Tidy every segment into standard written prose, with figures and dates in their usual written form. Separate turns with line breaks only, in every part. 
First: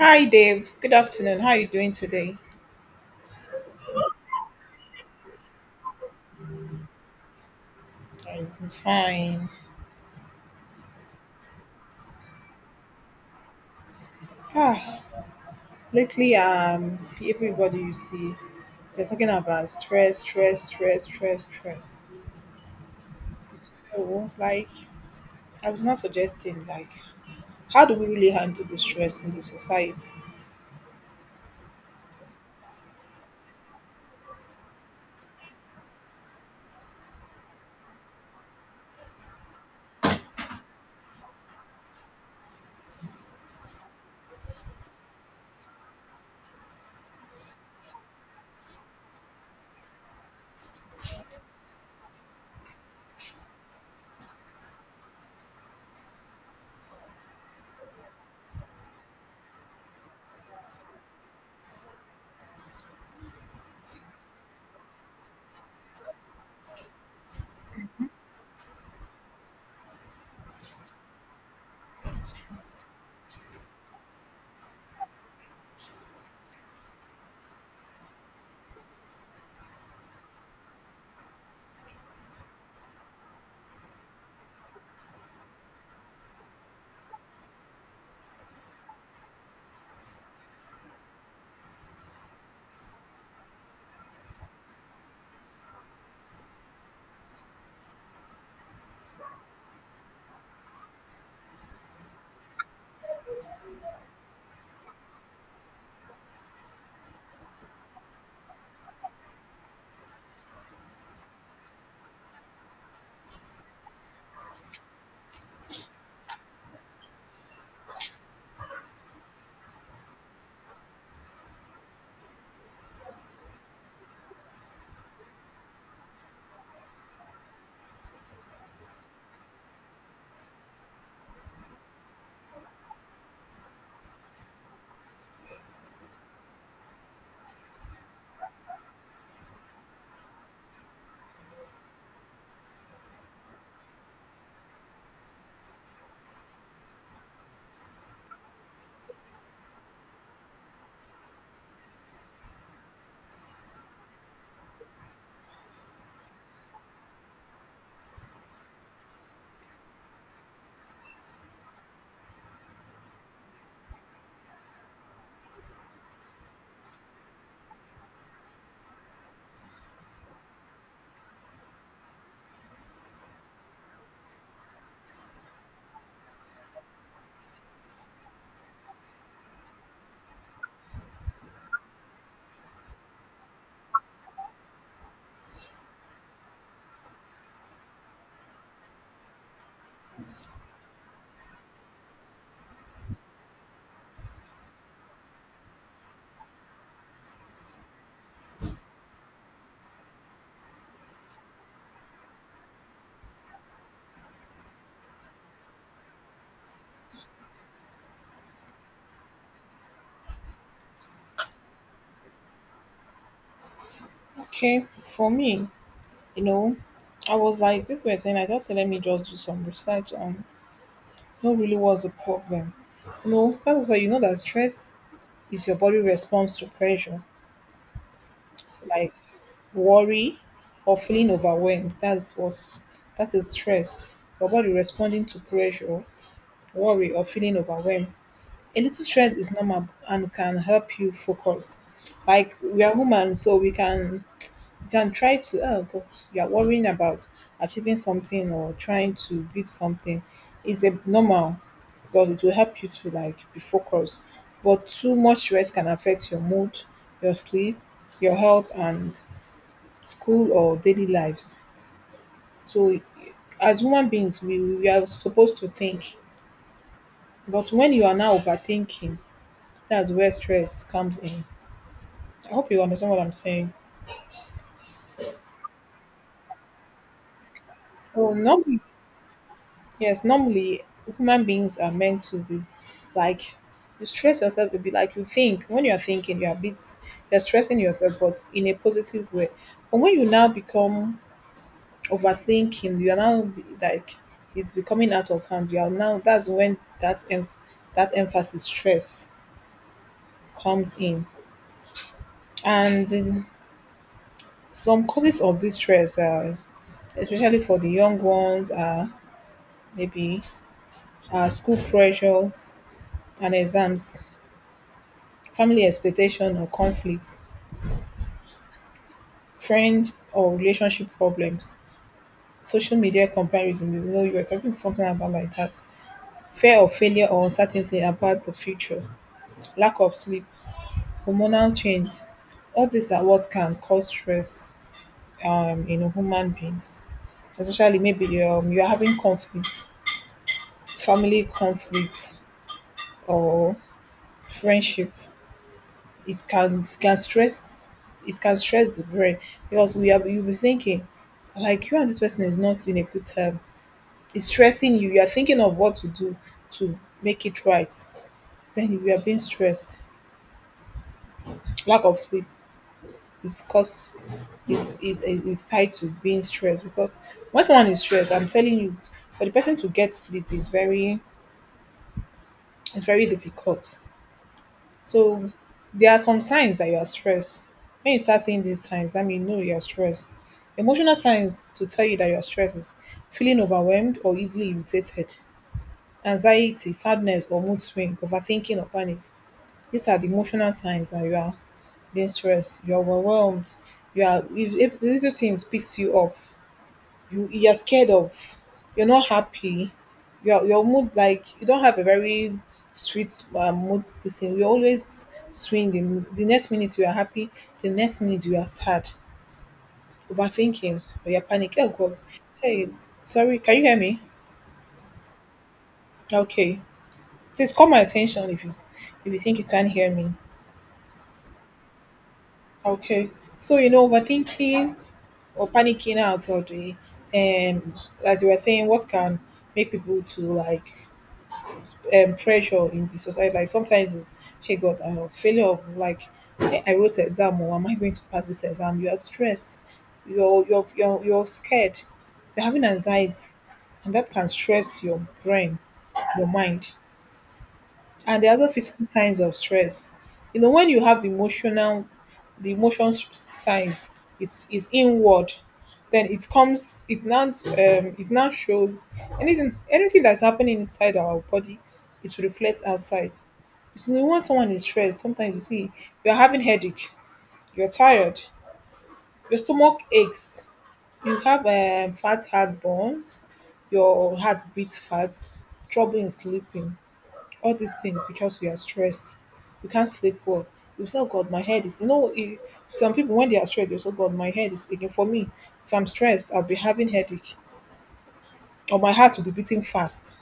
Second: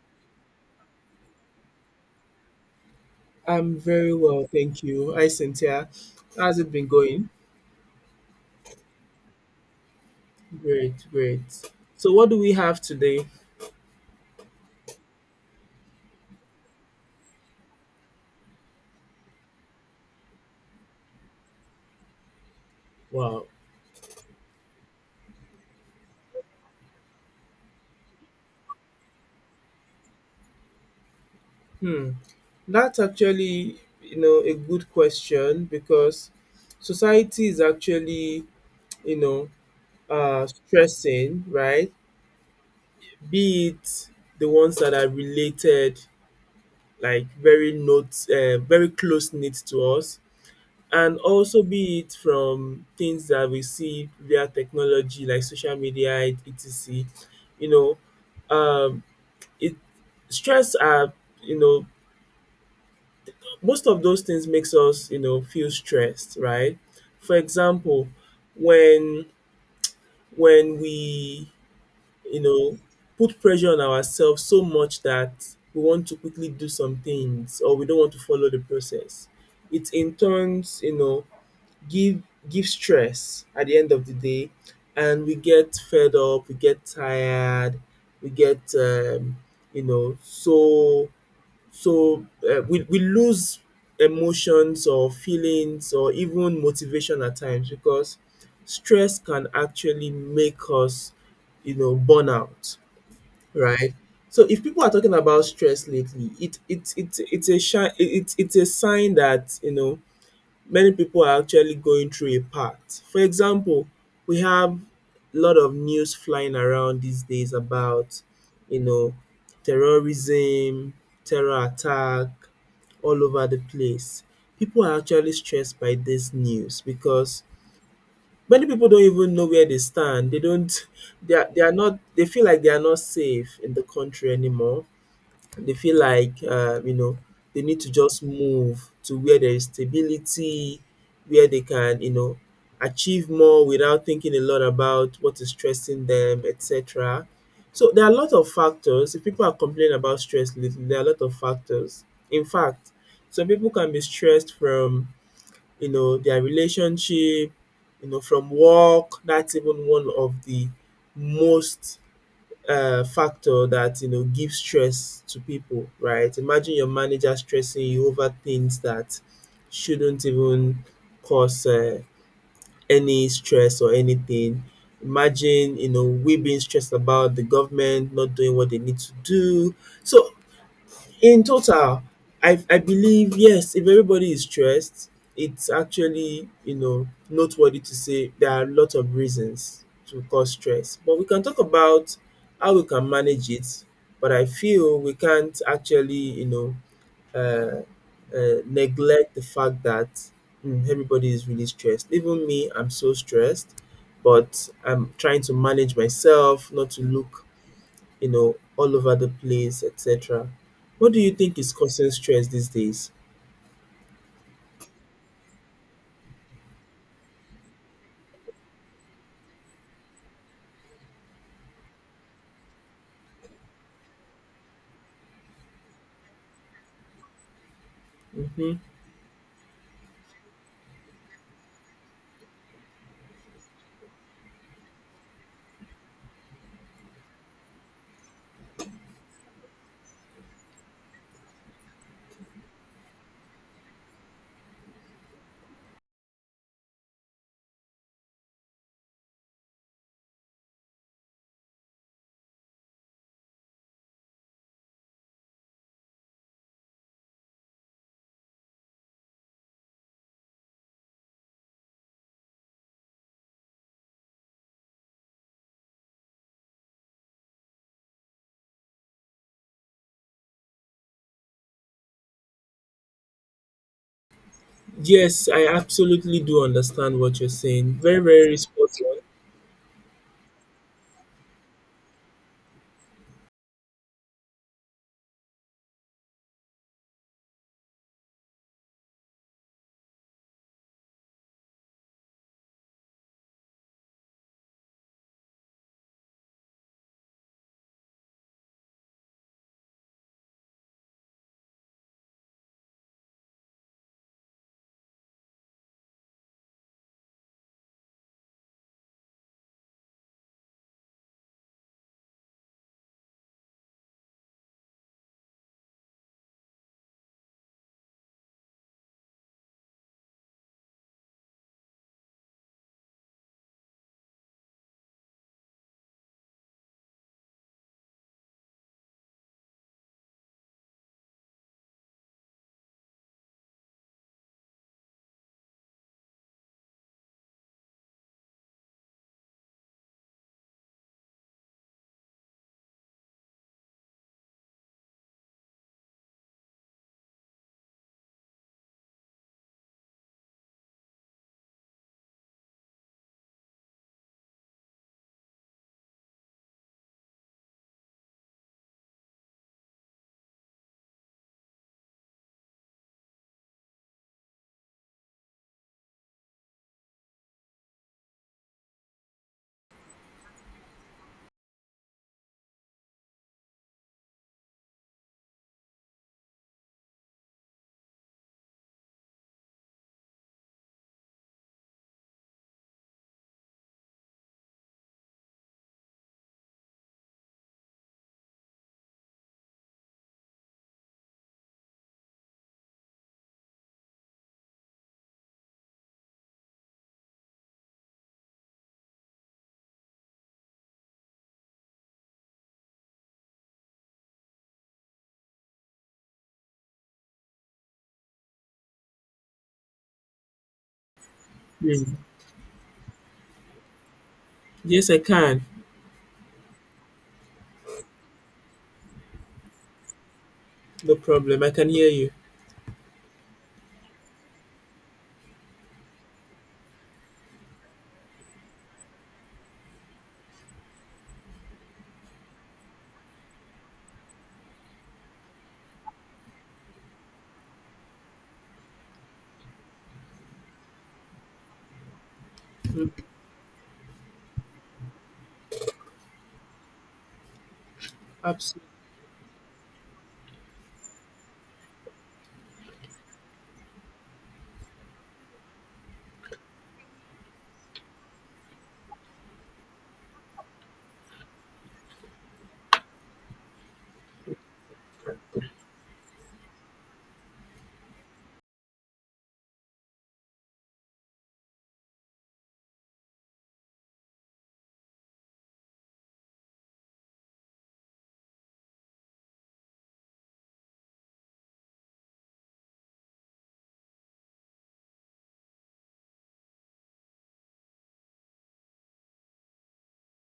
Hi Dave, good afternoon. How are you doing today?
I'm very well, thank you. Hi, Cynthia. How's it been going?
It's fine.
Great, great. So, what do we have today?
Ah, lately, everybody you see, they're talking about stress, stress, stress, stress, stress.
Wow.
So, like, I was not suggesting, how do we really handle the stress in the society?
Hmm. That's actually, you know, a good question because society is actually, you know, stressing, right? Be it the ones that are related, like very note, very close knit to us, and also be it from things that we see via technology like social media etc. you know it stress are You know, most of those things makes us, you know, feel stressed, right? For example, when when we, you know, put pressure on ourselves so much that we want to quickly do some things, or we don't want to follow the process. It in turns, you know, give give stress at the end of the day, and we get fed up, we get tired, we get you know so we, lose emotions or feelings or even motivation at times, because stress can actually make us, you know, burnout right? So if people are talking about stress lately, it's a it's a sign that, you know, many people are actually going through a pact. For example, we have a lot of news flying around these days about, you know, terrorism, terror attack all over the place. People are actually stressed by this news because many people don't even know where they stand. They don't they are not, they feel like they are not safe in the country anymore. They feel like, you know, they need to just move to where there is stability, where they can, you know, achieve more without thinking a lot about what is stressing them, etc. So there are a lot of factors. If people are complaining about stress lately, there are a lot of factors. In fact, some people can be stressed from, you know, their relationship, you know, from work. That's even one of the most factor that, you know, gives stress to people, right? Imagine your manager stressing you over things that shouldn't even cause any stress or anything. Imagine, you know, we being stressed about the government not doing what they need to do. So in total, I believe yes, if everybody is stressed, it's actually, you know, noteworthy to say there are a lot of reasons to cause stress. But we can talk about how we can manage it, but I feel we can't actually, you know, uh, neglect the fact that everybody is really stressed. Even me, I'm so stressed, but I'm trying to manage myself, not to look, you know, all over the place, etc. What do you think is causing stress these days?
Okay, for me, you know, I was like, people were saying, I just said, let me just do some research on, know really what's the problem. You know, first of all, you know that stress is your body response to pressure,
Hmm.
like worry or feeling overwhelmed. That is stress. Your body responding to pressure, worry, or feeling overwhelmed. A little stress is normal and can help you focus. Like we are human, so we can you can try to oh but you're worrying about achieving something or trying to build something is a normal because it will help you to like be focused. But too much rest can affect your mood, your sleep, your health and school or daily lives. So as human beings we are supposed to think. But when you are now overthinking, that's where stress comes in. I hope you understand what I'm saying.
Yes, I absolutely do understand what you're saying. Very,
So
very
not
spot on.
yes, normally human beings are meant to be like you stress yourself a bit, like you think. When you're thinking, you're a bit you're stressing yourself, but in a positive way. But when you now become overthinking, you're now be- like it's becoming out of hand. You are now that's when that emphasis stress comes in. And some causes of this stress are, especially for the young ones, are maybe school pressures and exams, family expectation or conflicts, friends or relationship problems, social media comparison. You know, you were talking something about like that. Fear of failure or uncertainty about the future, lack of sleep, hormonal changes. All these are what can cause stress in human beings. Especially maybe you're having conflicts, family conflicts, or friendship. It can stress, it can stress the brain because we are you'll be thinking like you and this person is not in a good time. It's stressing you. You are thinking of what to do to make it right. Then you are being stressed. Lack of sleep is cause is tied to being stressed because when someone is stressed, I'm telling you, for the person to get sleep is very it's very difficult. So there are some signs that you are stressed. When you start seeing these signs, that means you know you are stressed. Emotional signs to tell you that you are stressed is feeling overwhelmed or easily irritated, anxiety, sadness or mood swing, overthinking or panic. These are the emotional signs that you are being stressed, you are overwhelmed, you are if these two things piss you off, you're scared of you're not happy your mood like you don't have a very sweet mood this thing you always swing. In the next minute you are happy, the next minute you are sad, overthinking or you're panic, oh
Mm.
god, hey, sorry, can you hear me?
Yes, I can.
Okay, please call my attention if you think you can't hear me.
No problem. I can hear you.
Okay, so you know overthinking or panicking out god, um as you were saying what can make people to like pressure in the society. Like sometimes it's, hey God, failure of like, hey, I wrote an exam or am I going to pass this exam? You are stressed. You're scared. You're having anxiety. And that can stress your brain, your mind. And there are also
Absolutely.
physical signs of stress. You know, when you have the emotional, the signs, it's inward. Then it comes, it now shows anything, anything that's happening inside our body it reflects outside. So when someone is stressed, sometimes you see you're having headache, you're tired, your stomach aches, you have fat heartburns, your heart beats fast, trouble in sleeping, all these things because we are stressed. You can't sleep well. You say, oh God, my head is, you know, eh, some people when they are stressed, they say, oh God, my head is aching. For me, if I'm stressed, I'll be having headache or my heart will be beating fast.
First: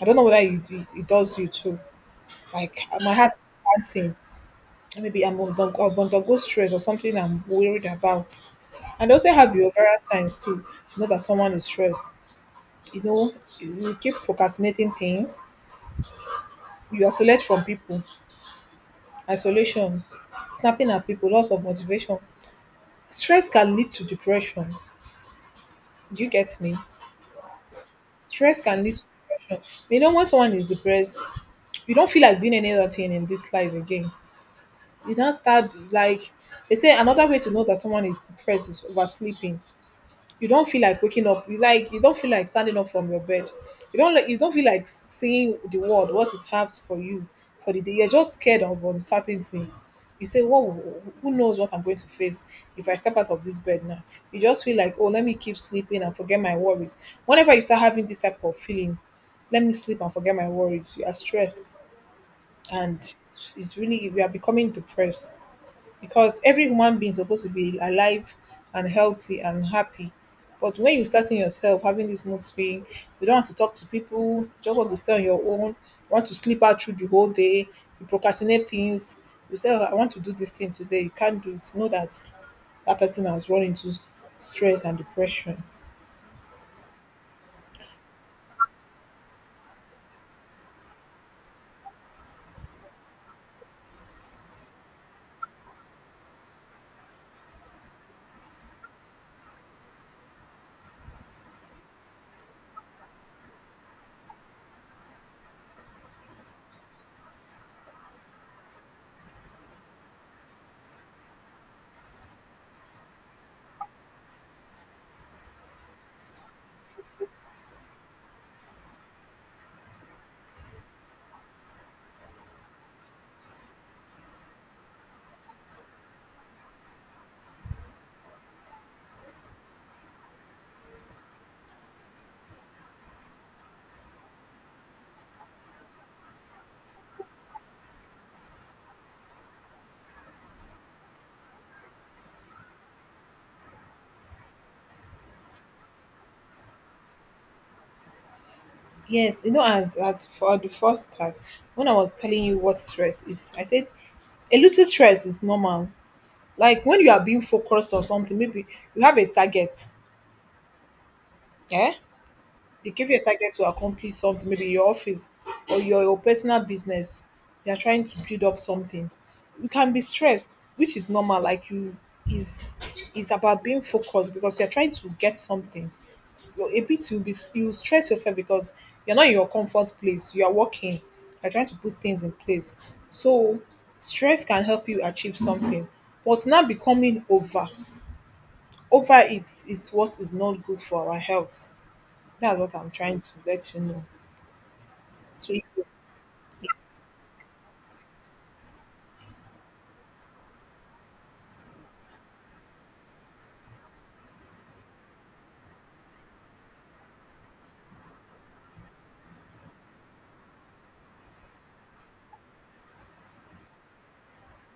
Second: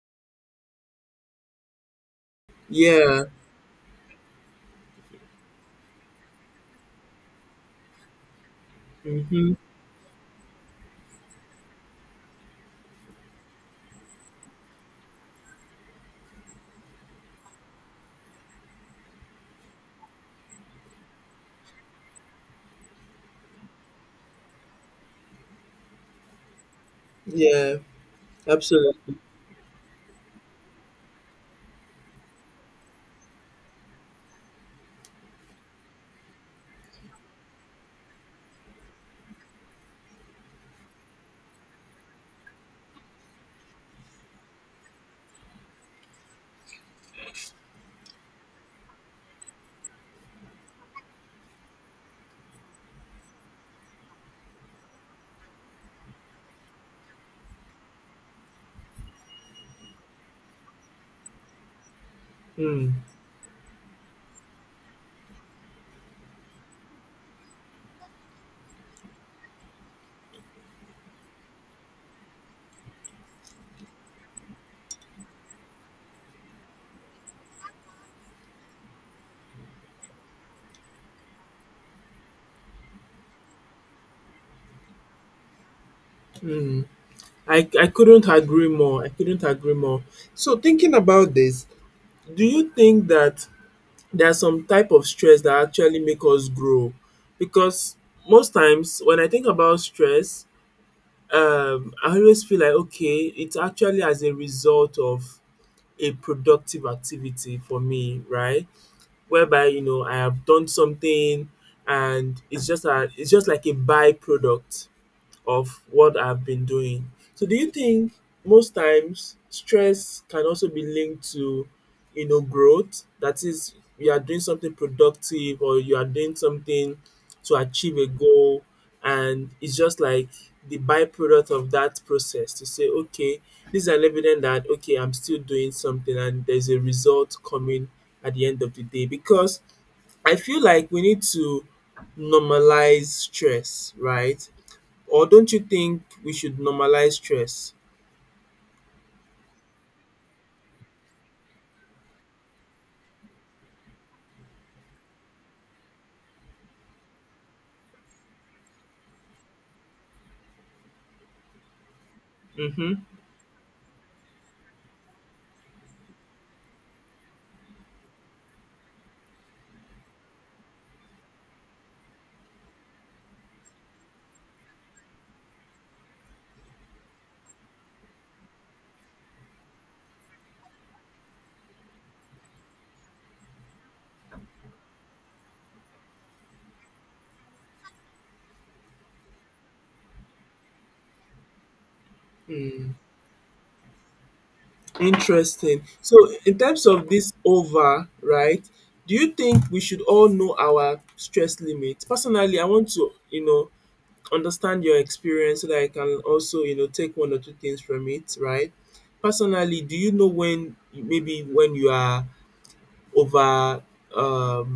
I don't know whether it does you too. Like my
Yeah.
heart will be maybe I've undergo stress or something I'm worried about. And they also have
Mm-hmm.
behavioral signs too to know that someone is stressed. You know, you keep procrastinating things, you isolate from people, isolation, s- snapping at people, loss of motivation. Stress can lead to depression. Do you get me?
Yeah.
Stress can lead to
Absolutely.
depression. You know, when someone is depressed, you don't feel like doing any other thing in this life again. You don't start like they say another way to know that someone is depressed is oversleeping, you don't feel like waking up. You like you don't feel like standing up from your bed. You don't like you don't feel like seeing the world what it has for you for the day. You're just scared of uncertainty. You say, "What? Will- who knows what I'm going to face if I step out of this bed now?" You just feel like, "Oh, let me keep sleeping and forget my worries." Whenever you start having this type of feeling, let me sleep and forget my worries. You are stressed,
Mm.
and it's really you are becoming depressed because every human being is supposed to be alive and healthy and happy. But when you start seeing yourself having this mood swing, you don't want to talk to people, you just want to stay on your own, you want to sleep out through the whole day, you procrastinate things, you say, "Oh, I want to do this thing today, you can't do it." Know that that person has run into stress and depression.
Mm. I couldn't agree more. I couldn't agree more. So, thinking about this, do you think that there are some type of stress that actually make us grow, because most times when I think about stress, I always feel like okay, it's actually as a result of a productive activity for me, right? Whereby, you know, I have done something, and it's just like a byproduct of what I've been doing. So do you think most times stress can also be linked to, you know, growth? That is, you are doing something productive or you are doing something to achieve a goal, and it's just like the byproduct of that process to say, okay, this is an evidence that okay, I'm still doing something and there's a result coming at the end of the day. Because I feel like we need to normalize stress, right? Or don't you think we should normalize stress?
Yes, you know, as at for the first start, when I was telling you what stress is, I said a little stress is normal. Like when you are being focused on something, maybe you have a target. Eh? They
Mhm.
give you a target to accomplish something, maybe your office or your personal business. You are trying to build up something. You can be stressed, which is normal. Like you is is about being focused because you're trying to get something. You're a bit you'll be you stress yourself because you're not in your comfort place. You are working. You're trying to put things in place. So stress can help you achieve something. But now becoming over over it is what is not good for our health. That's what I'm
Mm.
trying to let you know. So you
Interesting.
could-
So in terms of this over, right, do you think we should all know our stress limit? Personally, I want to, you know, understand your experience so that I can also, you know, take one or two things from it, right? Personally, do you know when, maybe when you are over um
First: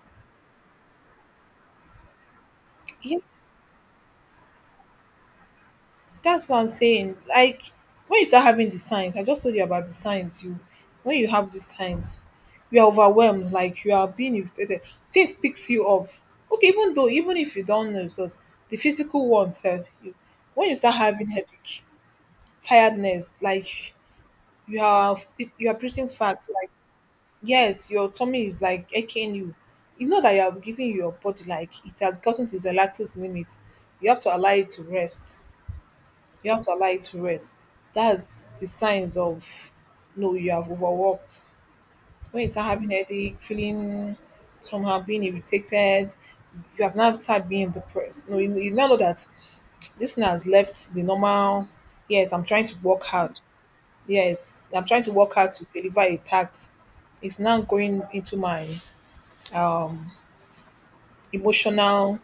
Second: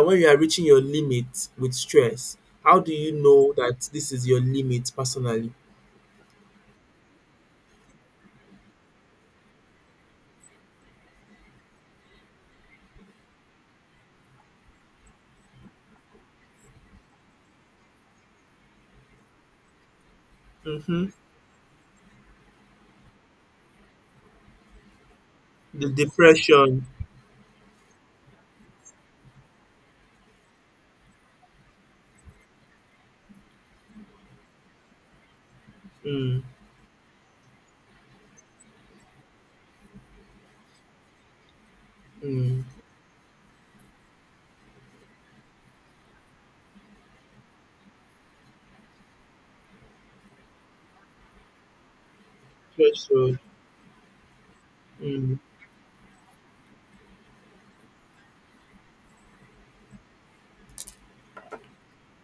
when you are reaching your limit with stress? How do you
yeah,
know that this is your limit personally?
that's what I'm saying. Like when you start having the signs, I just told you about the signs. You when you have these signs, you are overwhelmed, like you are being irritated. Things picks you off. Okay, even though even if you don't know, so the physical one self, you, when you start
Mhm.
having headache, tiredness, like you are you are
The
breathing facts,
depression.
yes, your tummy is like aching you. You know that you are giving your body like it has gotten to the latest limit. You have to allow it to rest.
Mm.
You have to allow it to rest. That's the signs of no, you have overworked. When you
Mm.
start having headache, feeling somehow being irritated, you have now started being depressed. No, you now know that this one has left the normal. Yes, I'm trying to work
Threshold.
hard. Yes, I'm trying to work
Mm.
hard to deliver a task. It's now going into my um emotional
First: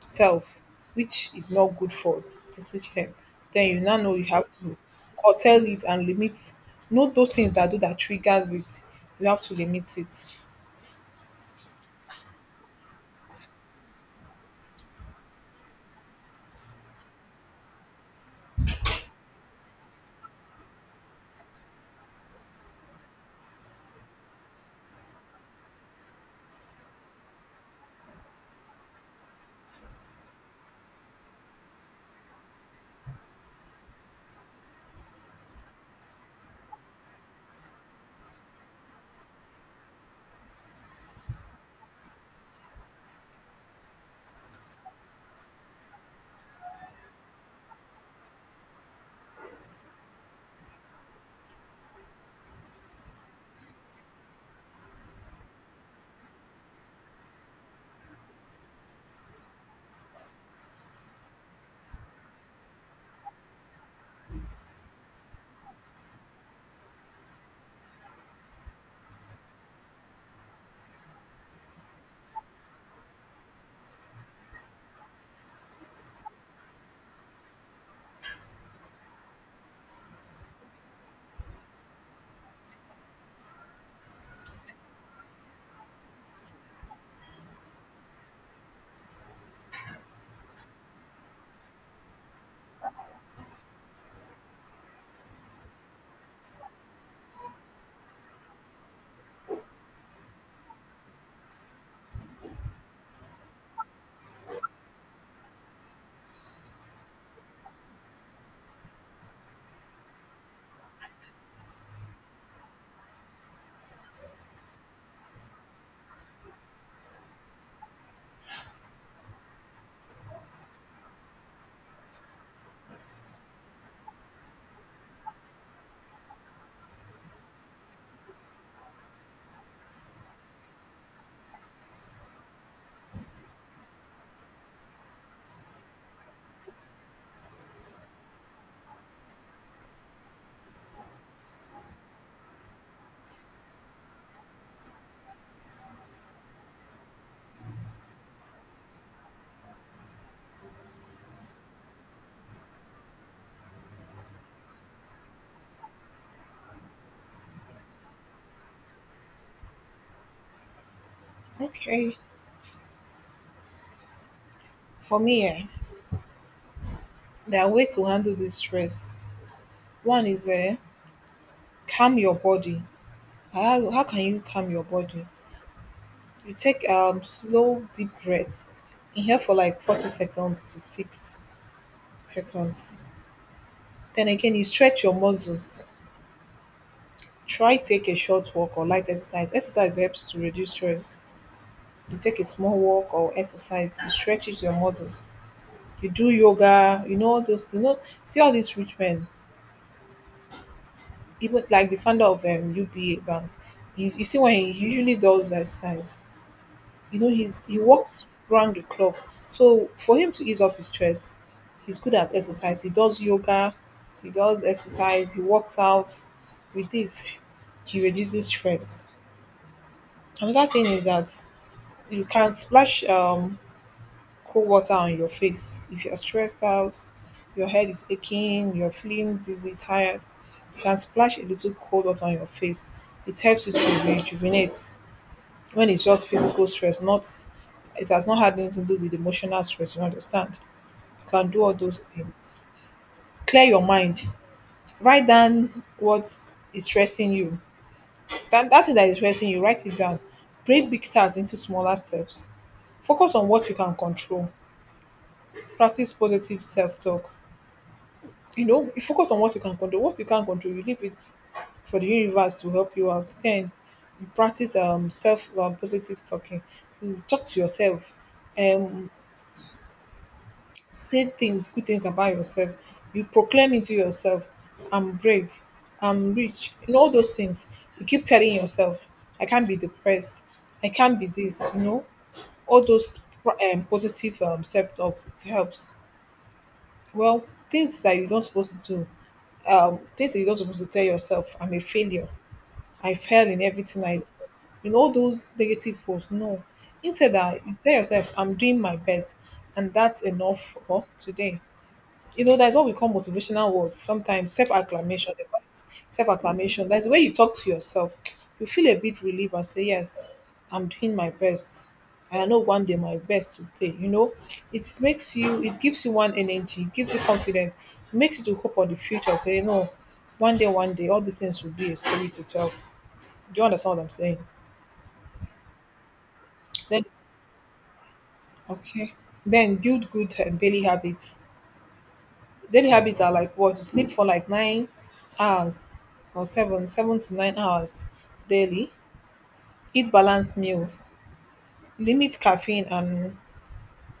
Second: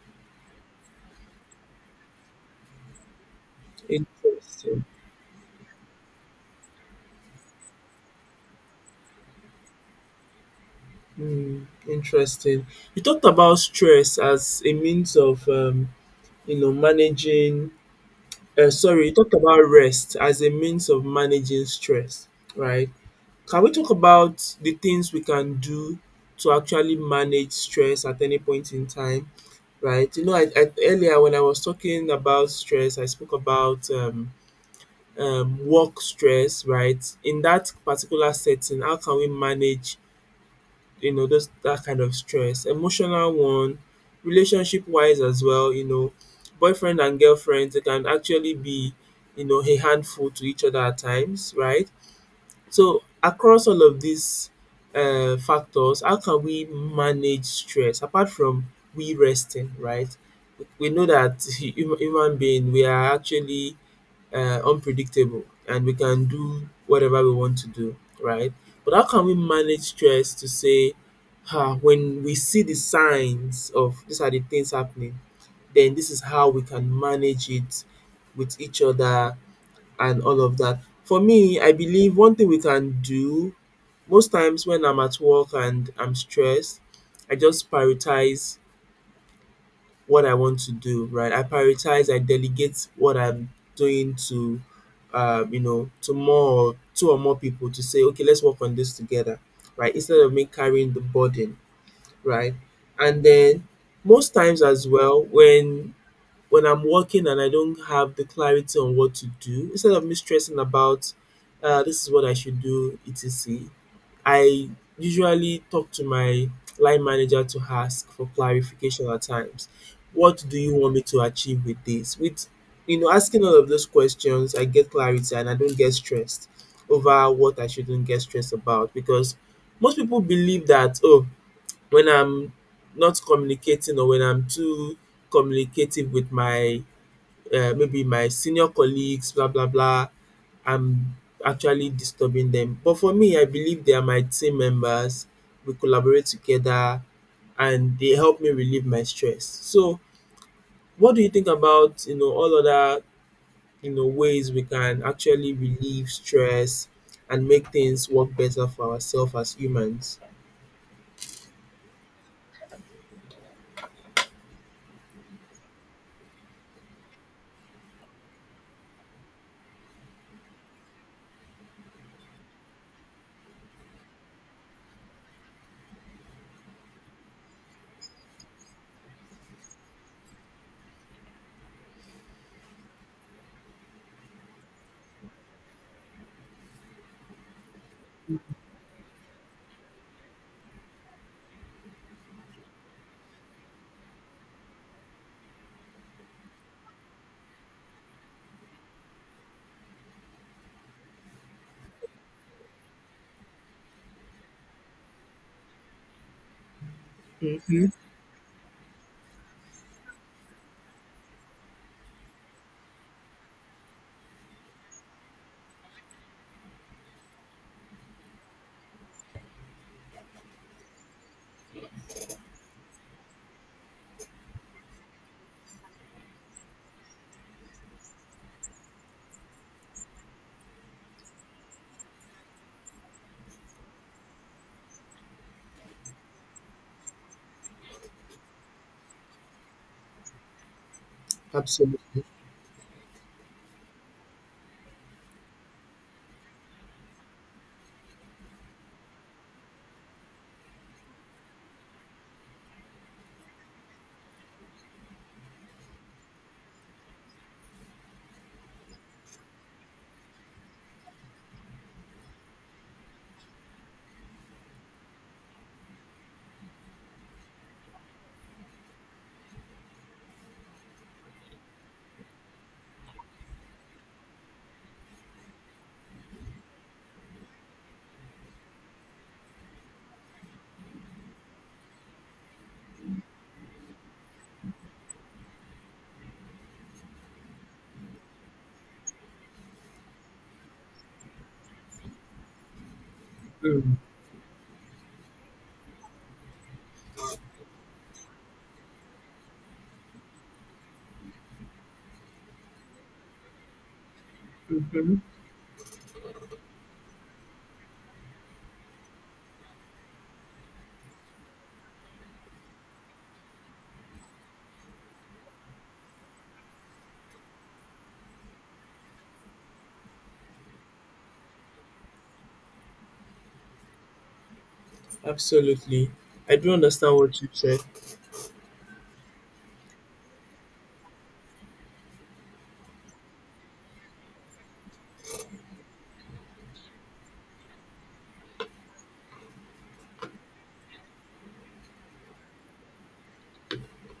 self, which is not good for the system, then you now know you have to
Interesting.
curtail it and limit. Know those things that do that triggers it. You have to limit it.
Mm, interesting. You talked about stress as a means of, you know, managing. Sorry, you talked about rest as a means of managing stress, right? Can we talk about the things we can do to actually manage stress at any point in time, right? You know, earlier when I was talking about stress, I spoke about work stress, right? In that particular setting, how can we manage, you know, those that kind of stress? Emotional one, relationship wise as well, you know, boyfriend and girlfriend, they can actually be, you know, a handful to each other at times, right? So across all of these factors, how can we manage stress apart from we resting, right? We know that human being, we are actually unpredictable and we can do whatever we want to do, right? But how can we manage stress to say, ah, when we see the signs of these are the things happening, then this is how we can manage it with each other and all of that. For me, I believe one thing we can do most times when I'm at work and I'm stressed, I just prioritize what I want to do, right? I prioritize, I delegate what I'm doing to, you know, to more or two or more people to say, okay, let's work on this together, right? Instead of me carrying the burden, right? And then most times as well, when I'm working and I don't have the clarity on what to do, instead of me stressing about, this is what I should do, etc. I usually talk to my line manager to ask for clarification at times. What do you want me to achieve with this? With, you know, asking all of those questions, I get clarity and I don't get stressed over what I shouldn't get stressed about, because most people believe that oh, when I'm not communicating or when I'm too communicative with my maybe my senior colleagues, blah blah blah. I'm actually disturbing them. But for me, I believe they are my team members. We collaborate together, and they help me relieve my stress. So, what do you think about, you know, all other, you know, ways we can actually relieve stress and make things work better for ourselves as humans?
Okay. For me, eh, there are ways to handle this stress. One is calm your body. How can you calm your body? You take slow deep breaths. Inhale for like 40 seconds to 6 seconds. Then again, you stretch your muscles, try take a short walk or light exercise. Exercise helps to reduce stress. You take a small walk or exercise, it stretches your muscles. You do yoga, you know all those, you know, see all these rich men, even like the founder of UBA Bank, you see when he usually does that exercise, you know he's he
Mm-hmm.
walks round the clock. So for him to ease off his stress, he's good at exercise, he does yoga, he does exercise, he works out. With this he reduces stress. Another thing is that you can splash cold water on your face if you're stressed out, your head is aching, you're feeling dizzy, tired. You can splash a little cold water on your face. It helps you to rejuvenate when it's just physical stress, not it has not had anything to do with emotional stress, you understand? You can do all those
Absolutely.
things. Clear your mind. Write down what is stressing you. That thing that is stressing you, write it down. Break big tasks into smaller steps. Focus on what you can control. Practice positive self-talk. You know, you focus on what you can control. What you can't control, you leave it for the universe to help you out. Then you practice self positive talking. You talk to yourself. Um, Say things, good things about yourself. You proclaim into yourself, I'm brave, I'm rich. You know, all those things. You keep telling yourself, I can't be depressed. I can't be this. You know, all those positive self talks. It helps. Well, things that you're not supposed to do, things that you're not supposed to tell yourself, I'm a failure. I fail in
Mm.
everything I do. You know, all those negative words, no. Instead that you tell yourself, I'm doing my best and that's enough for today. You know, that's what we call motivational words. Sometimes
Hmm.
self-acclamation, they call it self-acclamation. That's where you talk to yourself. You feel a bit relieved and say, yes, I'm doing my best. And I know one day my best will pay. You know, it gives you one energy, it gives you confidence, it makes you to hope on the future. Say, you know, one day, all these things will be a story to tell. Do you understand what I'm saying?
Absolutely. I do
Then
understand what you said.
okay. Then build good daily habits. Daily habits are like what, to sleep for like 9 hours, or seven to nine hours daily, eat balanced meals, limit caffeine and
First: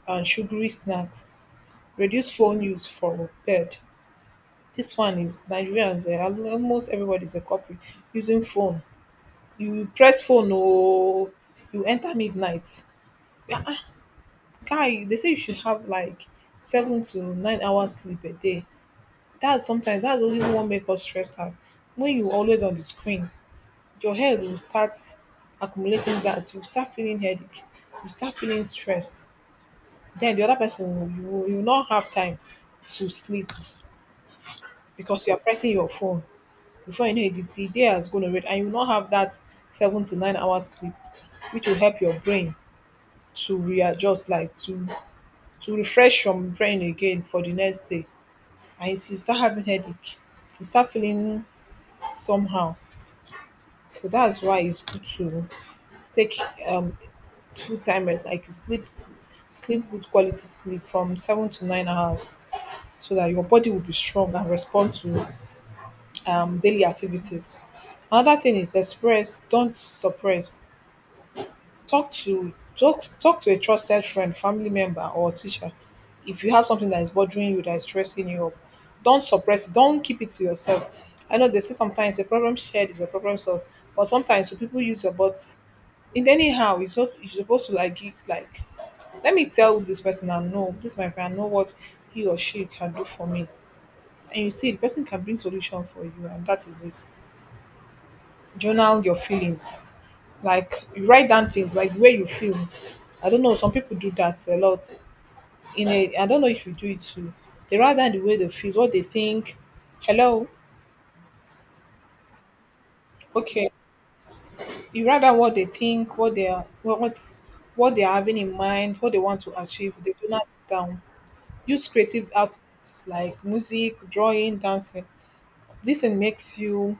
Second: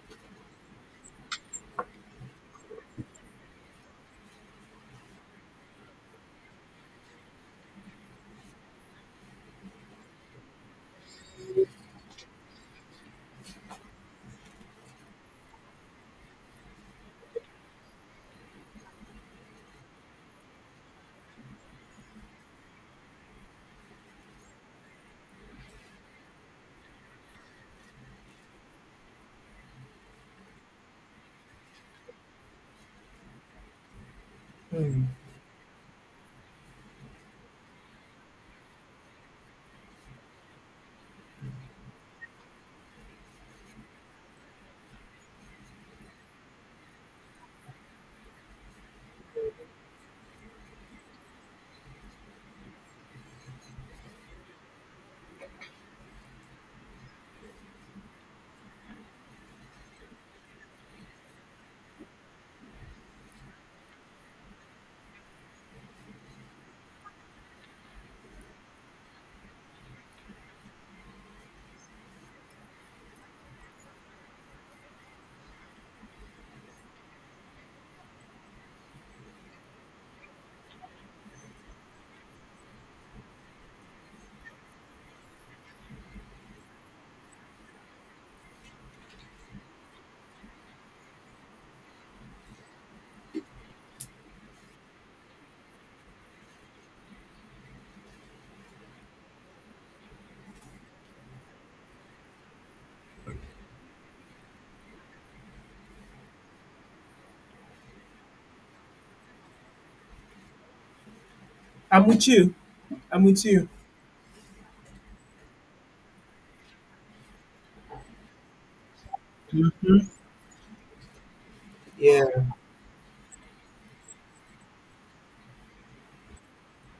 sugary snacks, reduce phone use for bed. This one is Nigerians, eh, almost everybody is a culprit using phone. You press phone or you enter midnight. Ah, ah, guy, they say you should have like 7 to 9 hours sleep a day. That's sometimes that's only what make us stressed out. When you always on the screen, your head will start accumulating that. You start feeling headache. You start feeling stress. Then the other person will you will not have time to sleep because you are pressing your phone. Before you know it, the day is going to already, and you will not have that 7 to 9 hours sleep, which will help your brain to readjust, like to refresh your brain again for the next day. And you start having headache. You start feeling somehow. So that's why it's good to take um full time rest, like you sleep good quality sleep from 7 to 9 hours, so that your body will be strong and respond to daily activities. Another thing is express, don't suppress. Talk to a trusted friend, family member, or teacher. If you have something that is bothering you, that is stressing you up, don't suppress it. Don't keep it to yourself. I know they say sometimes a problem shared is a problem solved, but sometimes you people use your body in anyhow it's so you supposed to like give like let me tell this person I know this my friend I know what he or she can do for me and you see the person can bring solution for you and that is it. Journal your feelings, like you write down things like the way you feel. I don't know, some people do that a lot. In a I don't know if you do it too, they write down the way they feel, what they think. Hello.
I'm with you. I'm with you.
Okay, you write down what they think, what they are, what's what they are having in mind, what they want to achieve, they do not down. Use creative
Yeah.
outlets like music, drawing, dancing. This thing makes you,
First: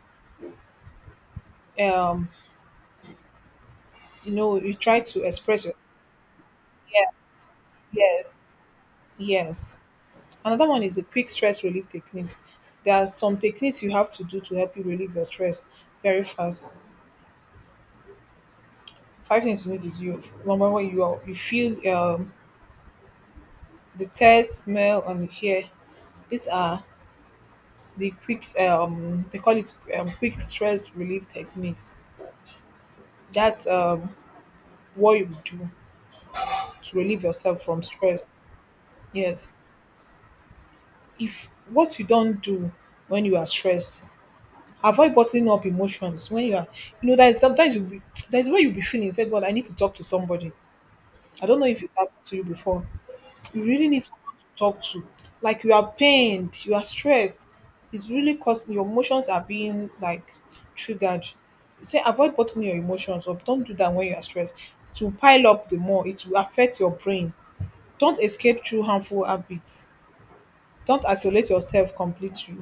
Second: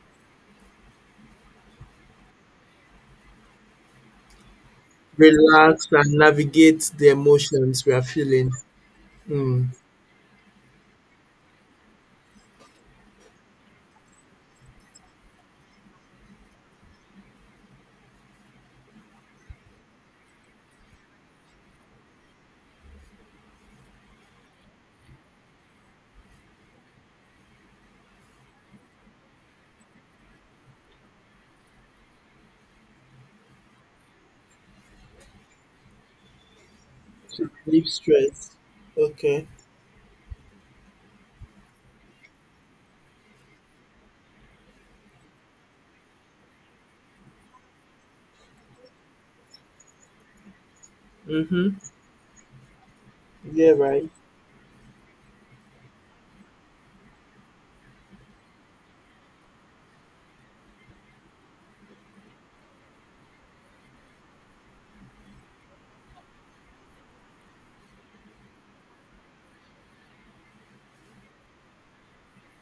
um, you know, you try to express your.
Relax and navigate
Yeah,
the emotions we are feeling.
yes,
Mm.
yes. Another one is the quick stress relief techniques. There are some techniques you have to do to help you relieve your stress very fast. Five things you need to do. Number one, you are, you feel the taste, smell, and hear. These are the quick they call it quick stress relief techniques. That's what you do to relieve
To
yourself from
relieve
stress.
stress. Okay.
Yes. If what you don't do when you are stressed, avoid bottling up emotions when you are, you know, there's sometimes there's where you'll be feeling, say, God, I need to talk to somebody. I don't know
Mm-hmm.
if it's happened to you before. You
Yeah,
really need
right.
someone to talk to. Like you are pained, you are stressed. It's really causing your emotions are being like triggered. Say avoid bottling your emotions up. Don't do that when you are stressed. It will pile up the more. It will affect your brain. Don't escape through harmful habits. Don't isolate yourself completely.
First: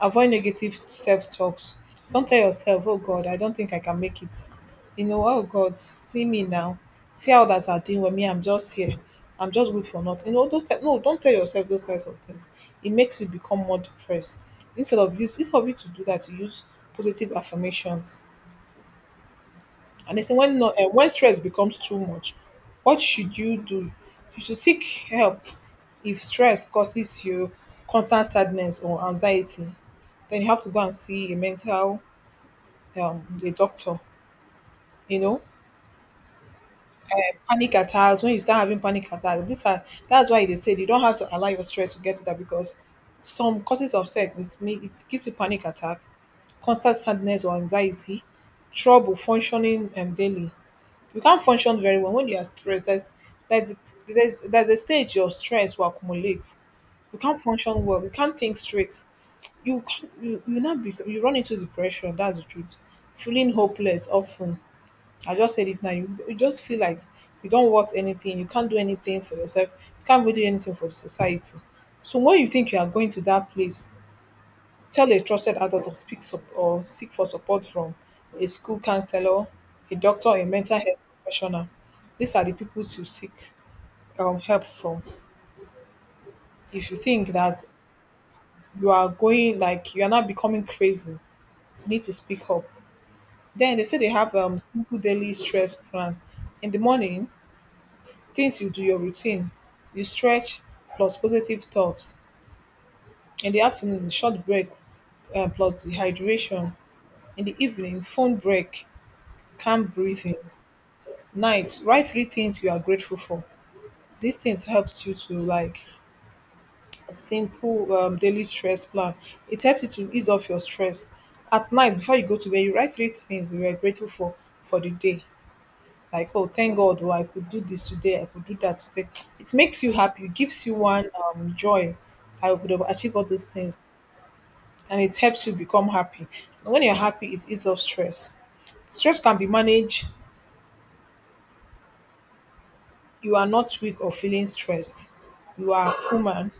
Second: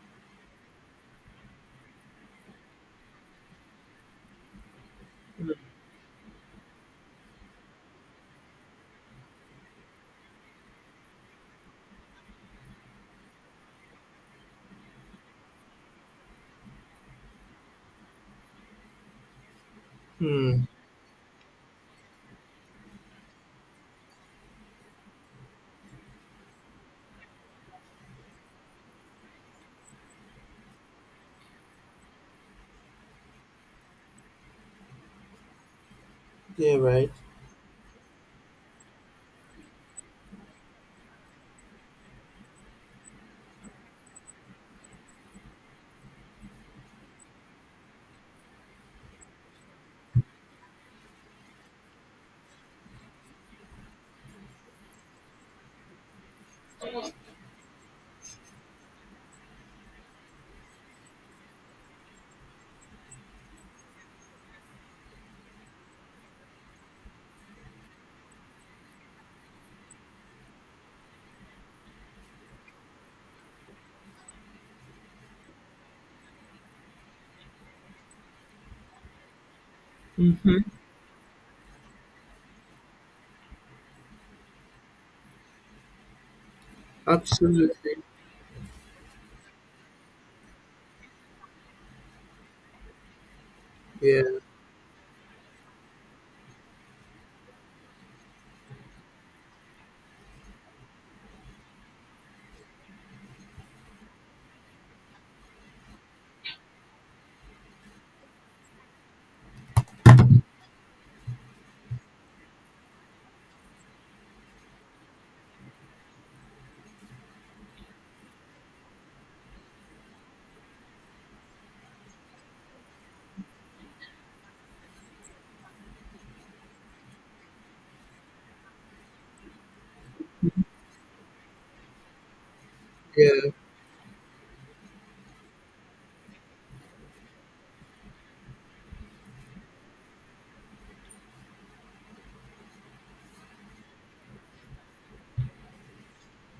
Avoid negative self talks. Don't tell yourself, oh God, I don't think I can make it. You know, oh God, see me now. See how others are doing with me. I'm just here. I'm just good for nothing. You know, those type, no, don't tell yourself those types of things. It makes you become more depressed. Instead of you to do that, you use positive affirmations. And they say when
Mm.
no, when stress becomes too much, what should you do? You should seek help if stress causes you constant sadness or anxiety. Then you have to go and see a mental a doctor. You know,
Yeah, right.
uh, panic attacks. When you start having panic attacks, these are that's why they said you don't have to allow your stress to get to that because some causes of sex is me it gives you panic attack, constant sadness or anxiety, trouble functioning daily. You can't function very well when you are stressed. There's there's a stage your stress will accumulate. You can't function well. You can't think straight. You can't, you now be, you run into depression. That's the truth. Feeling hopeless often. I just said it now. You just feel like you don't want anything. You can't do anything for yourself. You can't really do anything for the society. So when you think you are going to that place, tell a trusted adult or seek for support from a school counselor, a doctor, a
Mm-hmm.
mental health professional. These are the people to seek help from. If you think that
Absolutely.
you are going like you are not becoming crazy, you need to speak up. Then they say they have
Yeah,
simple daily stress plan. In the morning, things you do your routine, you stretch plus positive thoughts. In the afternoon, short break plus dehydration. In the evening, phone break, calm breathing. Night, write three things you are grateful for. These things helps you to like a simple daily stress plan. It helps you to ease off your stress. At night, before you go to bed, you write three things you are grateful for the day. Like, oh, thank God, oh, I could do this today. I could do that today. It makes you happy. It gives you one joy. I would have achieved all those
yeah.
things, and it helps you become happy. And when you're happy, it eases off stress. Stress can be managed. You are not weak or feeling stressed. You are human.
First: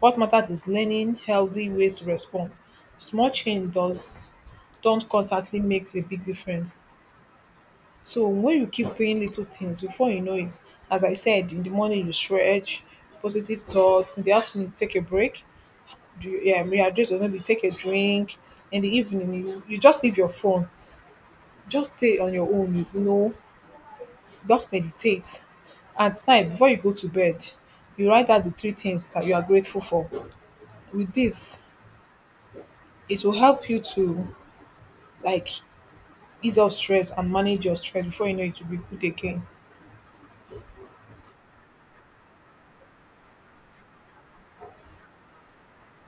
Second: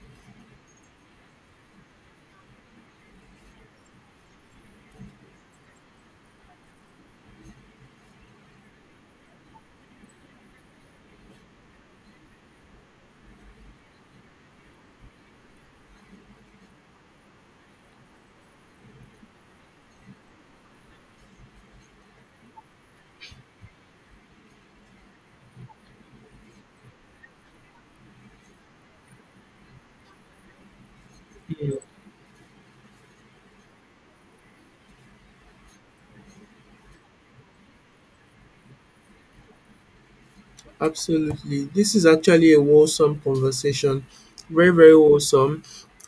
What matters is learning healthy ways to respond. Small change does don't constantly makes a big difference. So when you keep doing little things before you know it, as I said, in the morning you stretch, positive thoughts, in the afternoon take a break, do yeah, rehydrate or maybe take a drink, in the evening you just leave your phone. Just stay on your own, you know, just meditate. At night, before you go to bed, you write out the three things that you are grateful for. With this,
Mm.
it will help you to like ease off stress and manage your stress before you know it will be good again.
Absolutely. This is actually a wholesome conversation. Very, very wholesome,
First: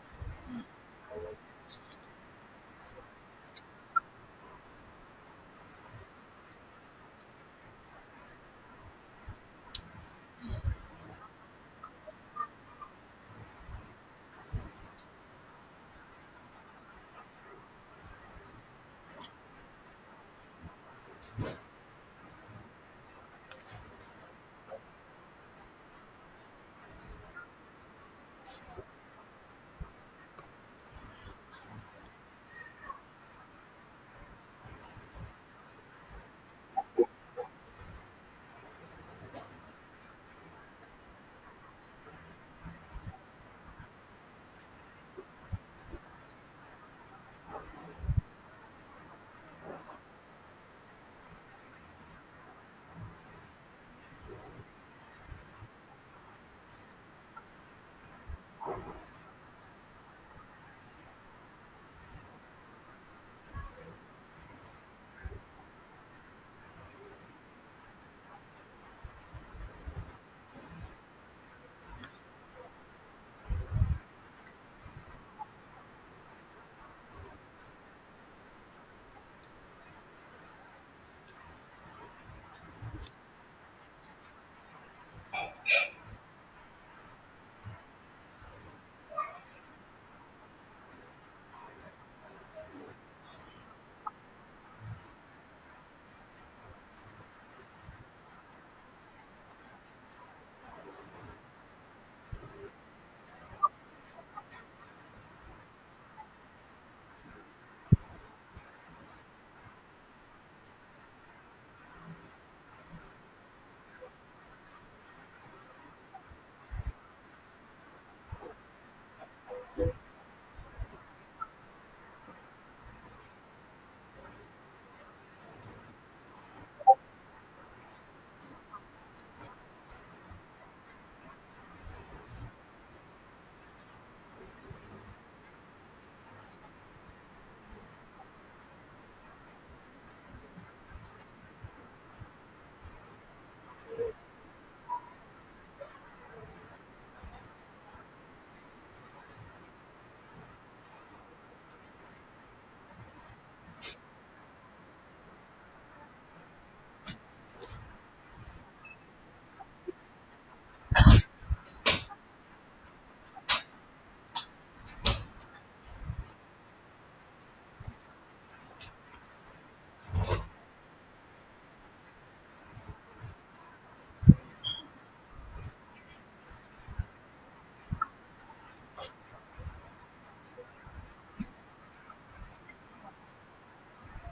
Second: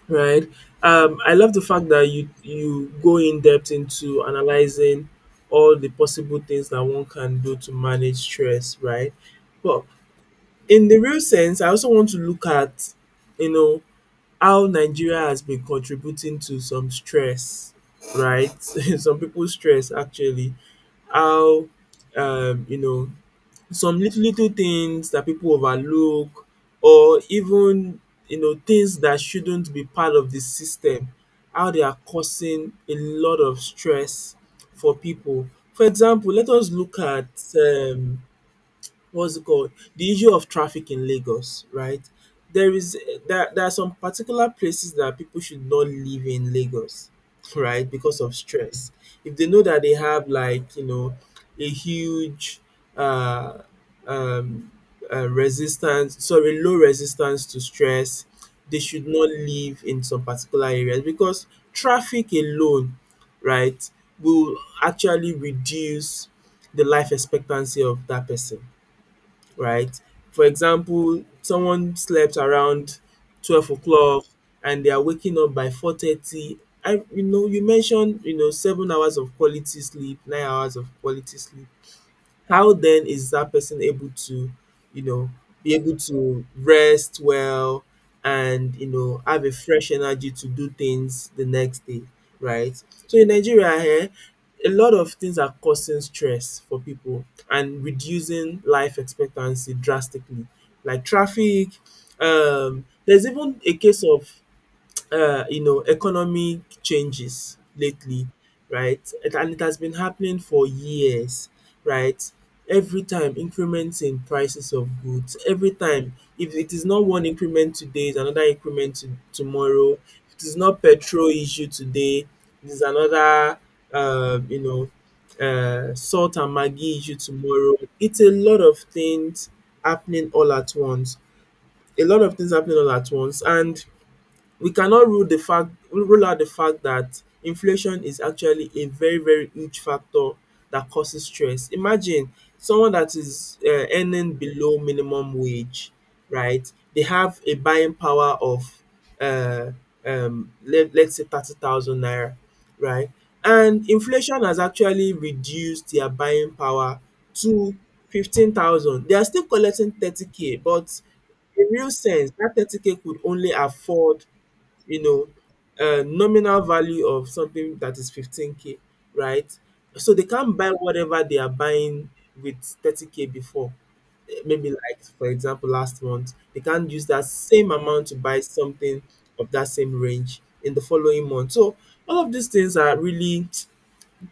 right? I love the fact that you go in depth into analyzing all the possible things that one can do to manage stress, right? But in the real sense I also want to look at, you know, how Nigeria has been contributing to some stress, right? Some people's stress actually, how, you know, some little little things that people overlook, or even, you know, things that shouldn't be part of the system, how they are causing a lot of stress for people. For example, let us look at um what's it called, the issue of traffic in Lagos, right? there is there, there are some particular places that people should not live in Lagos, right, because of stress. If they know that they have like, you know, a huge uh um resistance, sorry, low resistance to stress, they should not live in some particular areas because traffic alone, right, will actually reduce the life expectancy of that person, right? For example, someone slept around 12 o'clock and they are waking up by 4:30. I, you know, you mentioned you know 7 hours of quality sleep, 9 hours of quality sleep. How then is that person able to, you know, be able to rest well and, you know, have a fresh energy to do things the next day, right? So in Nigeria here, a lot of things are causing stress for people and reducing life expectancy drastically, like traffic. Um, there's even a case of, you know, economic changes lately, right? And it has been happening for years, right? Every time increments in prices of goods, every time, if it is not one increment today, it's another increment to, tomorrow. If it is not petrol issue today, it is another, you know, salt and maggi issue tomorrow. It's a lot of things happening all at once. A lot of things happening all at once. And we cannot rule out the fact that inflation is actually a very very huge factor that causes stress. Imagine someone that is earning below minimum wage, right? They have a buying power of uh, let's say 30,000 naira, right? And inflation has actually reduced their buying power to 15,000. They are still collecting 30K, but in real sense that 30K could only afford you know nominal value of something that is 15K, right. So they can't buy whatever they are buying with 30K before. Maybe, like, for example, last month they can't use that same amount to buy something of that same range in the following month. So all of these things are really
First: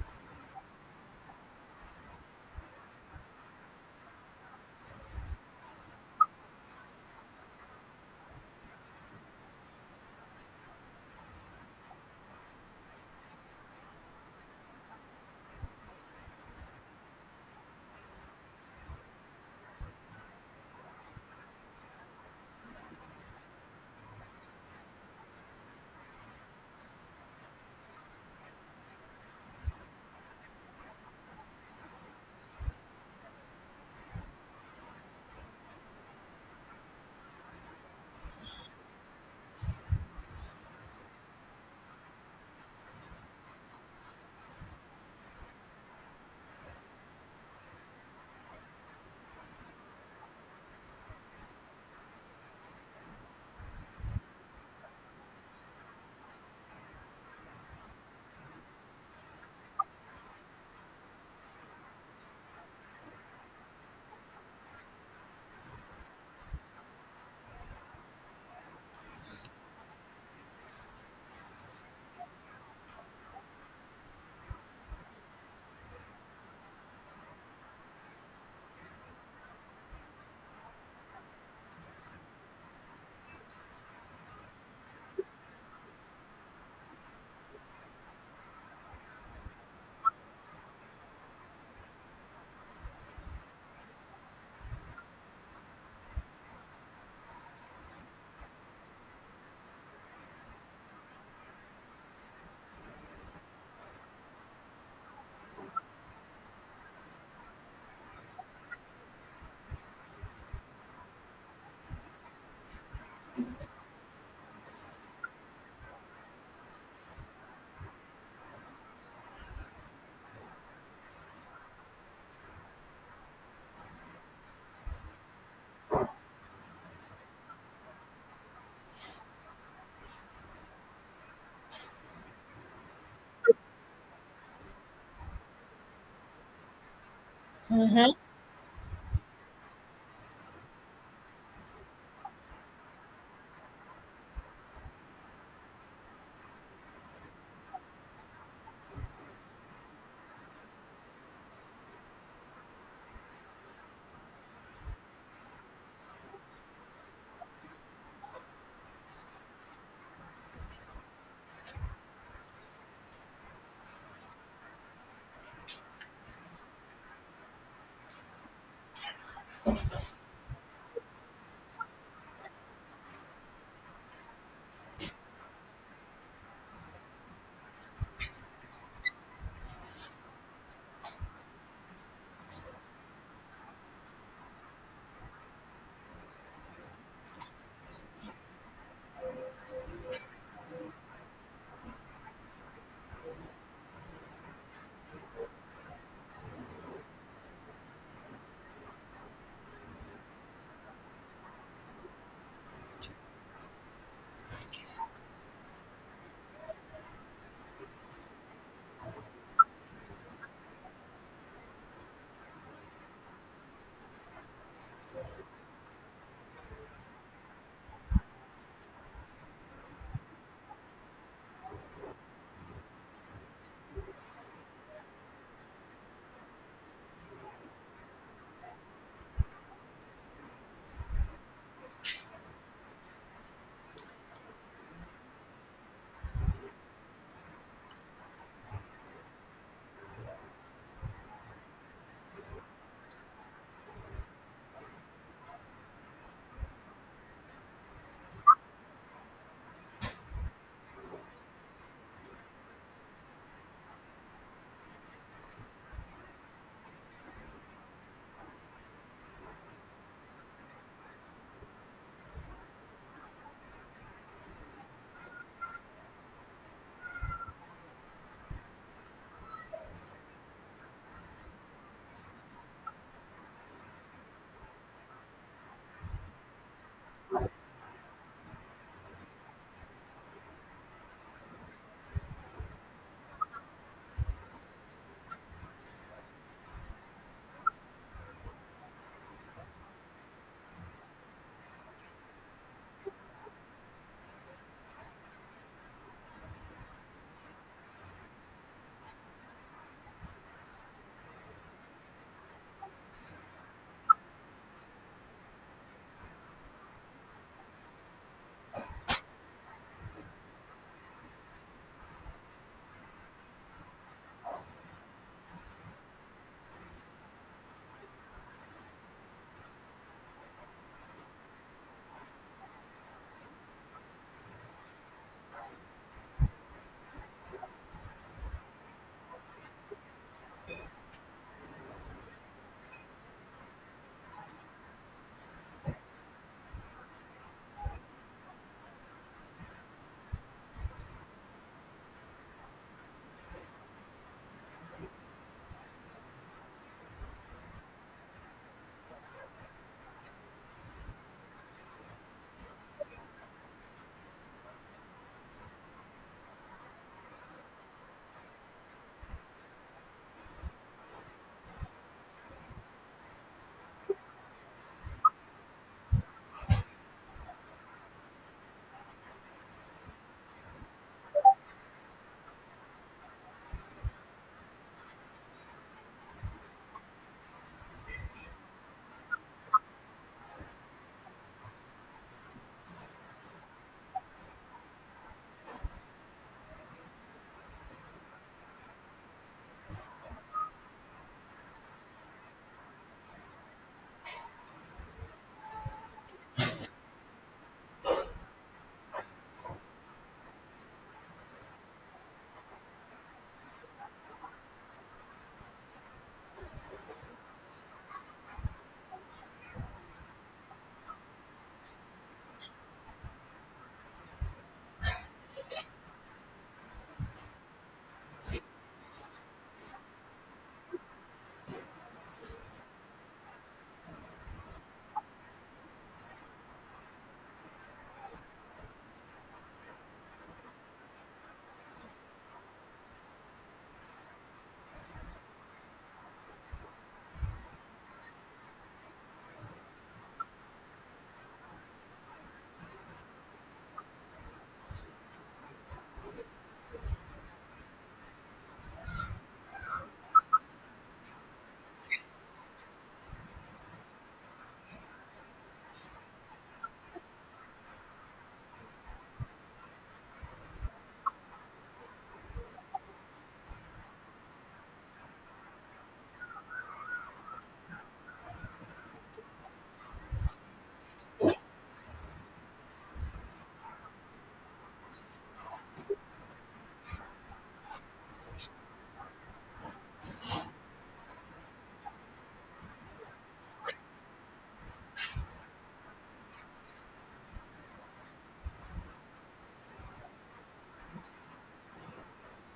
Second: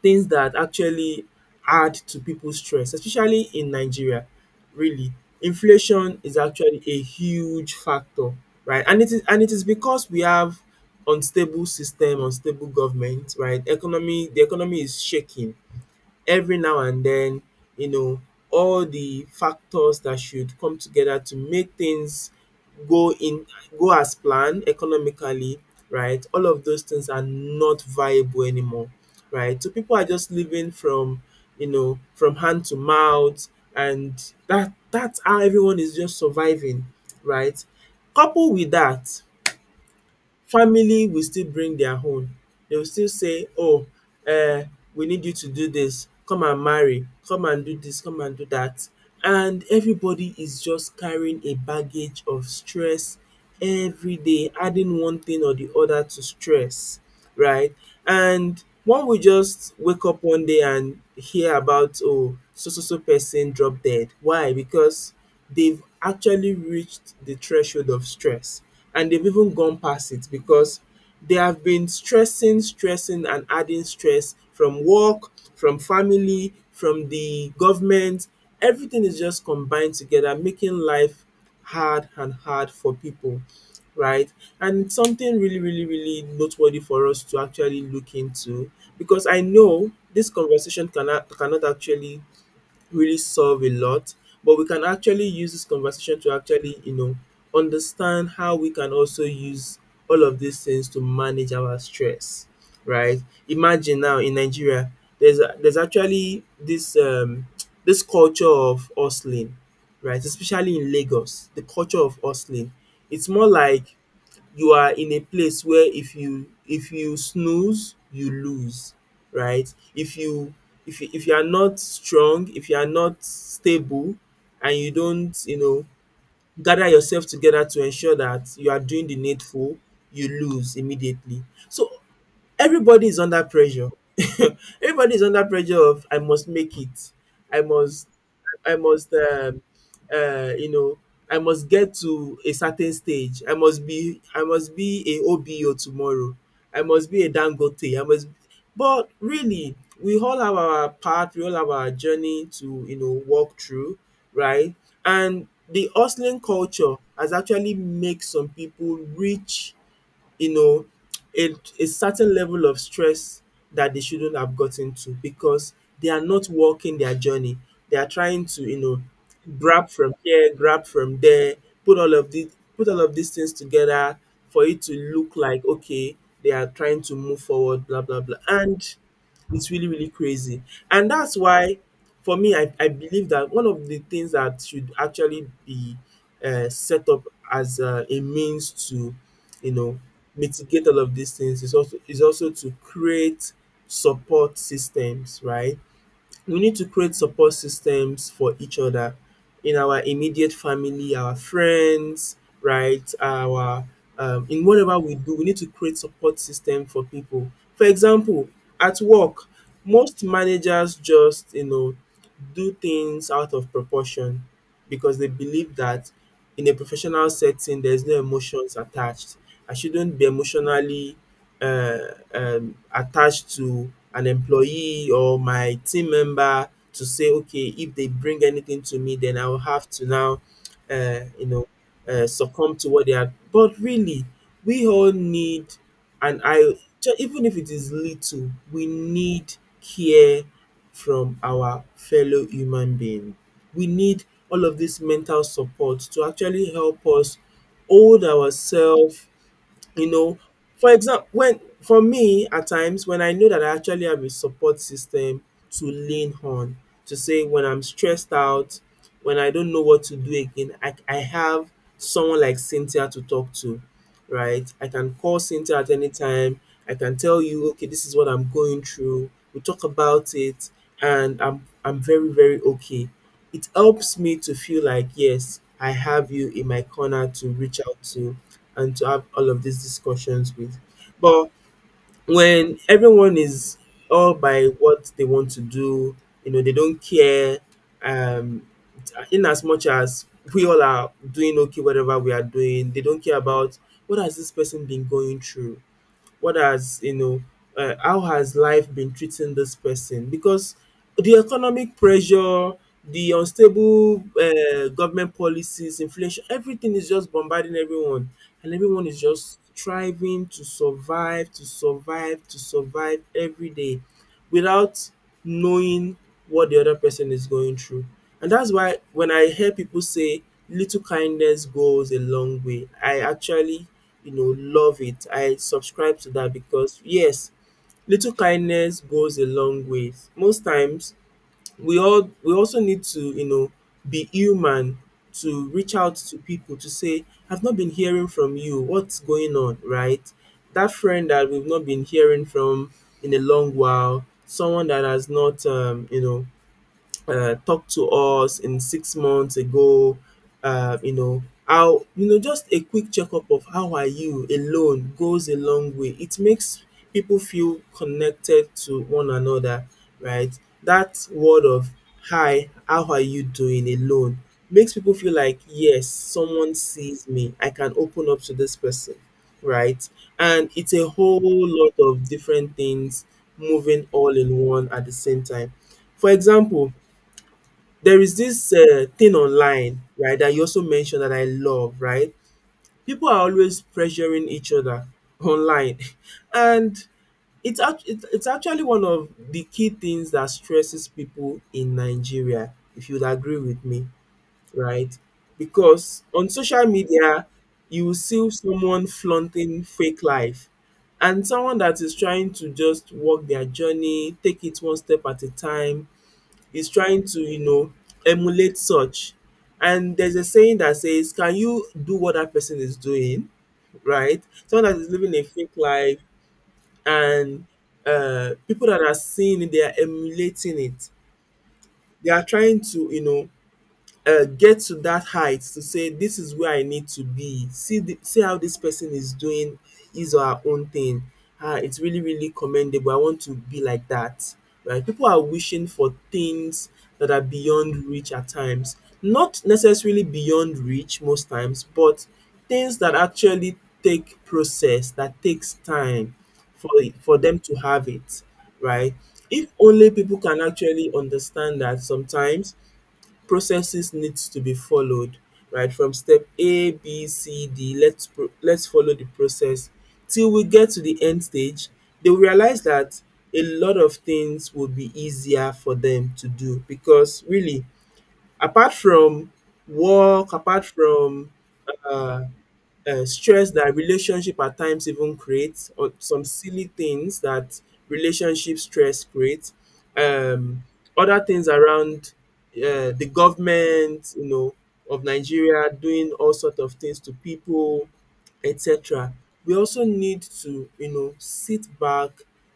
things that actually add to people's stress, especially in Nigeria, really. Inflation is actually a huge factor, right? And it is because we have unstable system, unstable government, right? Economy the economy is shaking every now and then, you know, all the factors that should come together to make things go in go as planned economically, right. All of those things are not viable anymore, right? So people are just living from hand to mouth, and that's how everyone is just surviving, right? Coupled with that, family will still bring their own. They will still say, "Oh, uh, we need you to do this. Come and marry. Come and do this. Come and do that." And everybody is just carrying a baggage of stress every day, adding one thing or the other to stress, right? And one will just wake up one day and hear about, "Oh, so so so person drop dead." Why? Because they've actually reached the threshold of stress, and they've even gone past it because they have been stressing, stressing, and adding stress from work, from family, from the government. Everything is just combined together, making life hard and hard for people, right? And it's something really, really, really noteworthy for us to actually look into, because I know this conversation cannot actually really solve a lot, but we can actually use this conversation to actually, understand how we can also use all of these things to manage our stress, right? Imagine now in Nigeria, there's actually this this culture of hustling, right? Especially in Lagos, the culture of hustling. It's more like you are in a place where if you snooze, you lose, right? If you are not strong, if you are not stable, and you don't gather yourself together to ensure that you are doing the needful, you lose immediately. So everybody is under pressure. Everybody is under pressure of, "I must make it. i must
Hmm.
I must, um, uh, you know, I must get to a certain stage. I must be a OBO tomorrow. I must be a Dangote. I must." But really, we all have our path. We all have our journey to, walk through, right? And the hustling culture has actually made some people rich, you know, a, a certain level of stress that they shouldn't have gotten to because they are not walking their journey. They are trying to, grab from here, grab from there, put all of these things together for it to look like, okay, they are trying to move forward, blah blah blah. And it's really, really crazy. And that's why, for me, I believe that one of the things that should actually be set up as a means to you know mitigate all of these things is also to create support systems, right. We need to create support systems for each other, in our immediate family, our friends, right? Our In whatever we do, we need to create support system for people. For example, at work, most managers just do things out of proportion because they believe that in a professional setting there's no emotions attached. I shouldn't be emotionally uh, attached to an employee or my team member to say, okay, if they bring anything to me, then I will have to now, uh, you know, succumb to what they are. But really, we all need, and even if it is little, we need care from our fellow human being. We need all of this mental support to actually help us hold ourselves. you know for example, when for me, at times when I know that I actually have a support system to lean on, to say when I'm stressed out, when I don't know what to do again, I have someone like Cynthia to talk to. Right? I can call Cynthia at any time. I can tell you, okay, this is what I'm going through. We talk about it, and I'm very very okay. It helps me to feel like, yes, I have you in my corner to reach out to and to have all of these discussions with. But when everyone is all by what they want to do, they don't care. Um, in as much as we all are doing okay, whatever we are doing, they don't care about what has this person been going through, what has you know how has life been treating this person. Because the economic pressure, the unstable government policies, inflation, everything is just bombarding everyone, and everyone is just striving to survive, to survive, to survive every day without knowing what the other person is going through. And that's why when I hear people say little kindness goes a long way, I actually, love it. I subscribe to that because, yes, little kindness goes a long way. Most times, we also need to be human, to reach out to people, to say, "I've not been hearing from you, what's going on?" Right? That friend that we've not been hearing from in a long while, someone that has not talk to us in 6 months ago. You know how you know Just a quick checkup of "How are you?" alone goes a long way. It makes people feel connected to one another, right. That word of "Hi, how are you doing?" alone makes people feel like, yes, someone sees me, I can open up to this person, right. And it's a whole lot of different things moving all in one at the same time. For example, there is this thing online, right, that you also mentioned that I love, right? People are always pressuring each other online, and it's actually one of the key things that stresses people in Nigeria, if you'd agree with me, right? Because on social media, you will see someone flaunting fake life, and someone that is trying to just walk their journey, take it one step at a time, is trying to, emulate such. And there's a saying that says, "Can you do what that person is doing?" Right? Someone that is living a fake life, and people that are seeing it, they are emulating it. They are trying to, get to that height, to say, "This is where I need to be. See how this person is doing his or her own thing. Ah, it's really really commendable. I want to be like that." Right? People are wishing for things that are beyond reach at times. Not necessarily beyond reach most times, but things that actually take process, that takes time for them to have it, right? If only people can actually understand that sometimes processes needs to be followed right from step a, b, c, d, let's follow the process till we get to the end stage, they will realize that a lot of things will be easier for them to do. Because really, apart from work, apart from uh stress that relationship at times even creates, or some silly things that relationship stress creates, um other things around, the government, of Nigeria doing all sort of things to people, etc. We also need to, sit back,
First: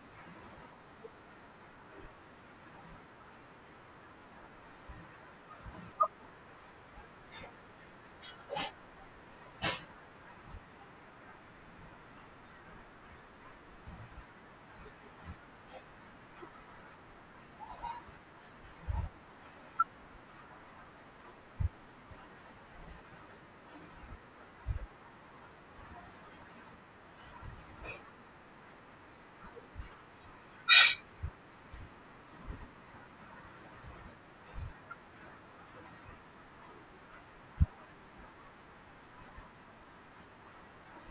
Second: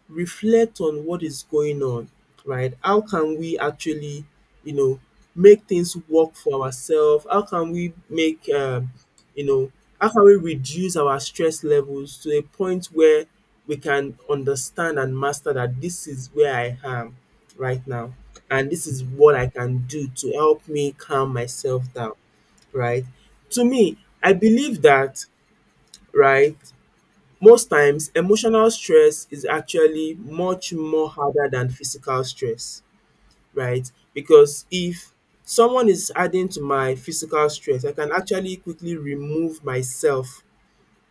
reflect on what is going on, right? How can we actually, you know, make things work for ourselves? You know, how can we reduce our stress levels to a point where we can understand and master that this is where I am right now, and this is what I can do to help me calm myself down, right? To me, I believe that, right? Most times, emotional stress is actually much more harder than physical stress, right? Because if someone is adding to my physical stress, I can actually quickly remove myself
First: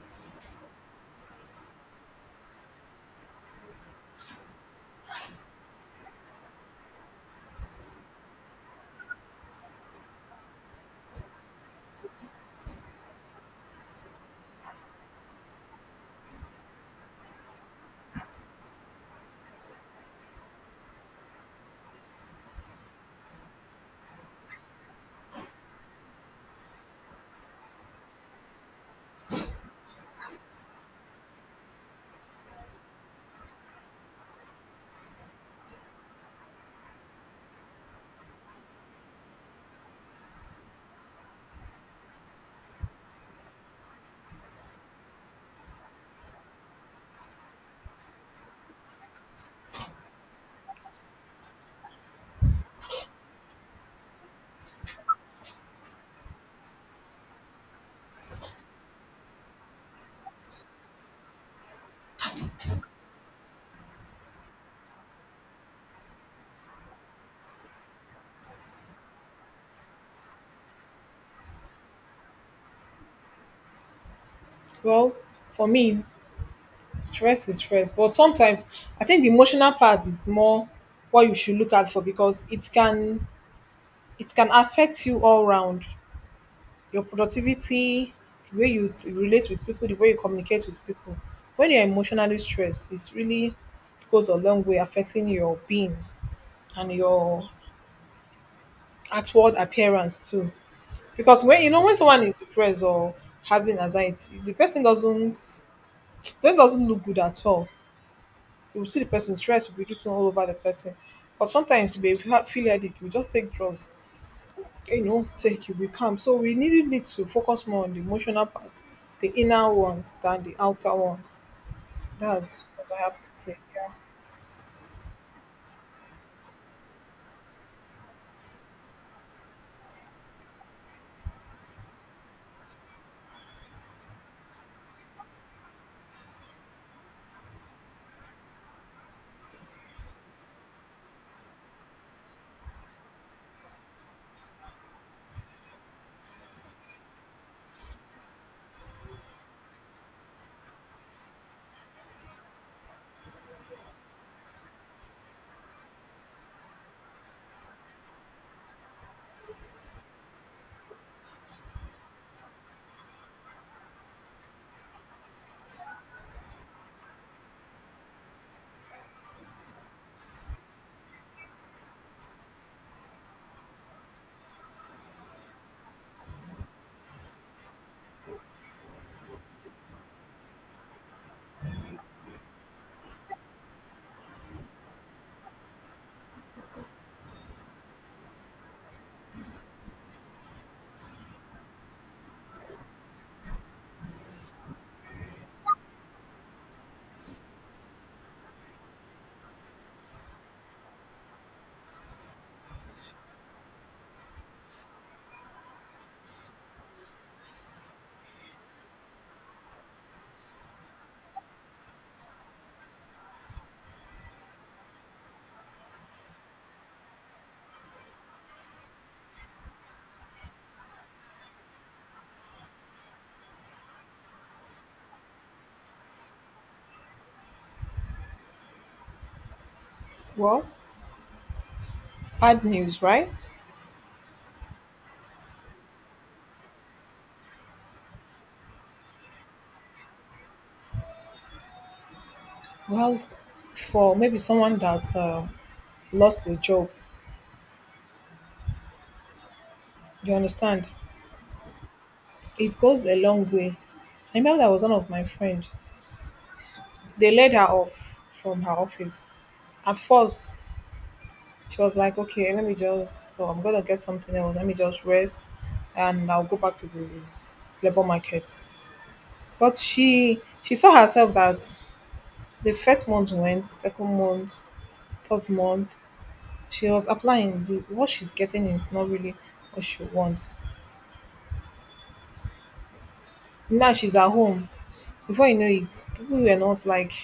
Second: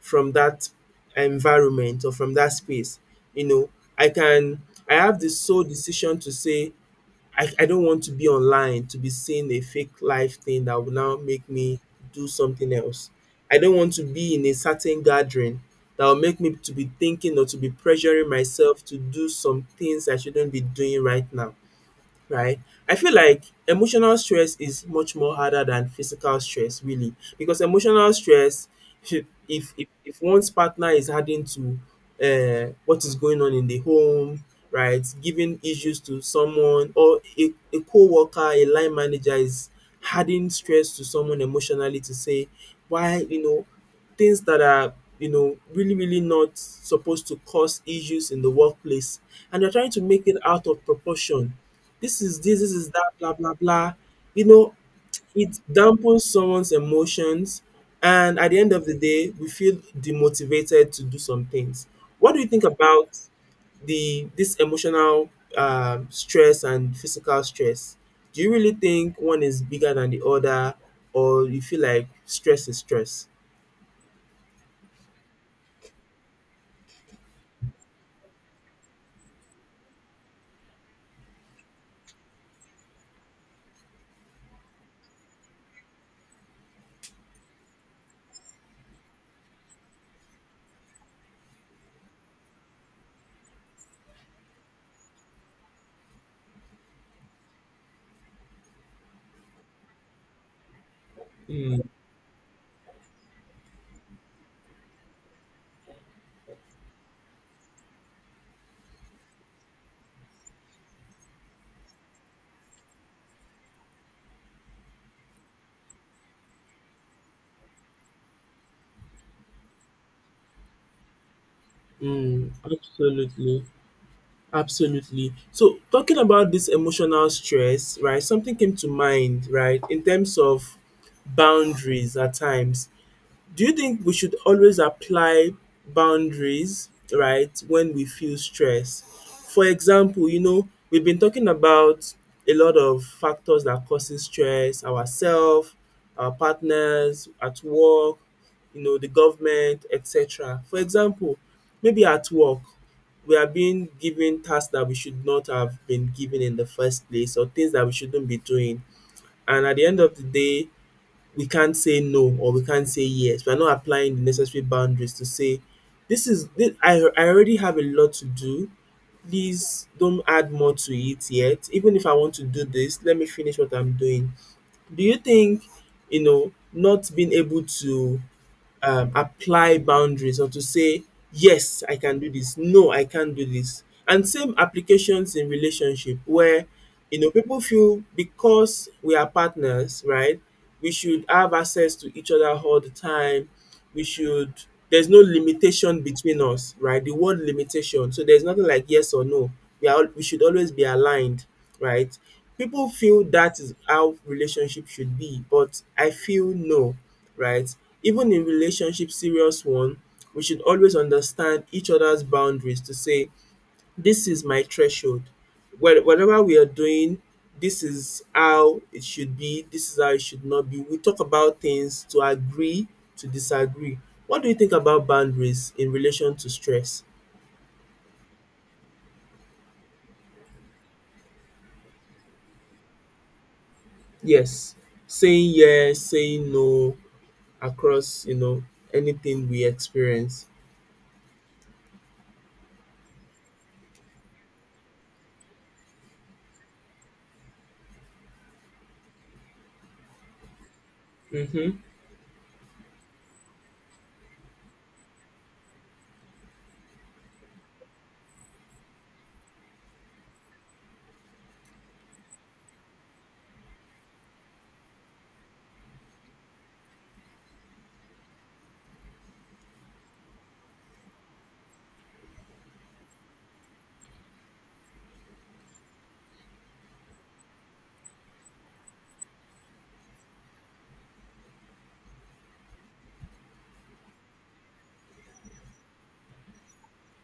from that environment or from that space. You know, I can, I have the sole decision to say, I don't want to be online to be seeing a fake life thing that will now make me do something else. I don't want to be in a certain gathering that will make me to be thinking or to be pressuring myself to do some things I shouldn't be doing right now, right? I feel like emotional stress is much more harder than physical stress, really, because emotional stress, if one's partner is adding to what is going on in the home, right, giving issues to someone or a co-worker, a line manager is adding stress to someone emotionally to say why, you know, things that are, you know, really really not supposed to cause issues in the workplace and they're trying to make it out of proportion, this is this, this is that, blah, blah, blah. You know, it dampens someone's emotions. And at the end of the day, we feel demotivated to do some things. What do you think about the this emotional stress and physical stress? Do you really think one is bigger than the other, or you feel like stress is stress?
Well, for me, stress is stress, but sometimes I think the emotional part is more what you should look out for because it can affect you all round. Your productivity, the way relate with people, the way you communicate with people. When you're emotionally stressed, it really goes a long way affecting your being and your outward appearance too. Because when you
Mm,
know when someone is depressed or having anxiety, the person doesn't that doesn't look good at all. You will see the person stress will be written all over the person. But sometimes you may feel headache, you just take drugs you know, take you become. So we needed it to focus more on the emotional parts, the inner ones than the outer ones.
mm,
That's what I have to say.
absolutely.
Yeah.
Absolutely. So talking about this emotional stress, right, something came to mind, right, in terms of boundaries at times. Do you think we should always apply boundaries, right, when we feel stress? For example, you know, we've been talking about a lot of factors that causes stress, ourselves, our partners, at work, you know, the government, etc. For example, maybe at work, we are being given tasks that we should not have been given in the first place or things that we shouldn't be doing. And at the end of the day, we can't say no or we can't say yes. We're not applying the necessary boundaries to say, this is, this, I already have a lot to do. Please don't add more to it yet. Even if I want to do this, let me finish what I'm doing. Do you think, you know, not being able to apply boundaries or to say yes I can do this, no I can't do this. And same applications in relationship where you know people feel because we are partners, right? We should have access to each other all the time. We should, there's no limitation between us, right? The word limitation. So there's nothing like yes or no. We should always be aligned, right? People feel that is how relationship should be, but I feel no, right? Even in relationship, serious one, we should always understand each other's boundaries to say, this is my threshold. Whatever we are doing, this is how it should be, this is how it should not be. We talk about things to agree, to disagree. What do you think about boundaries in relation to stress?
Well, bad news, right?
Yes, yes, saying no across, you know, anything we experience.
Well, for maybe someone that lost a job, you understand,
Mm-hmm,
it goes a long way. I remember that was one of my friend. They laid her off from her office. At first, she was like, okay, let me just, oh, I'm going to get something else. Let me just rest and I'll go back to the labor market. But she saw herself that the first month went, second month, third month, she was applying. The, what she's getting is not really what she wants. Now she's at home. Before you know it, people were not like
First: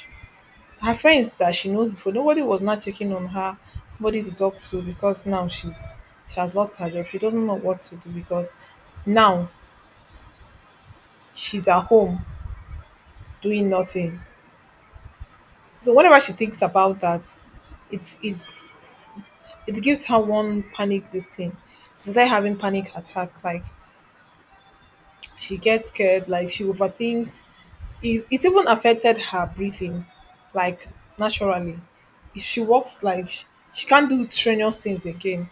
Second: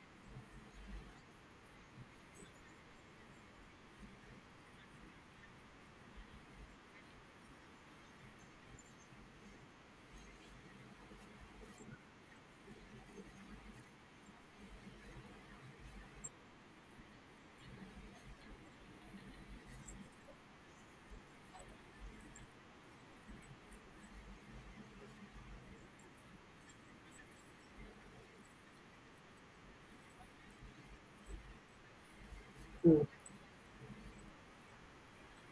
her friends that she knows before. Nobody was not checking on her, nobody to talk to because now she has lost her job. She doesn't know what to do because now she's at home doing nothing. So whenever she thinks about that, it is it gives her one panic this thing. She's like having panic attack. Like she gets scared. Like she overthinks. It even affected her breathing, like naturally. If she walks,
mm
like she can't do strenuous things again.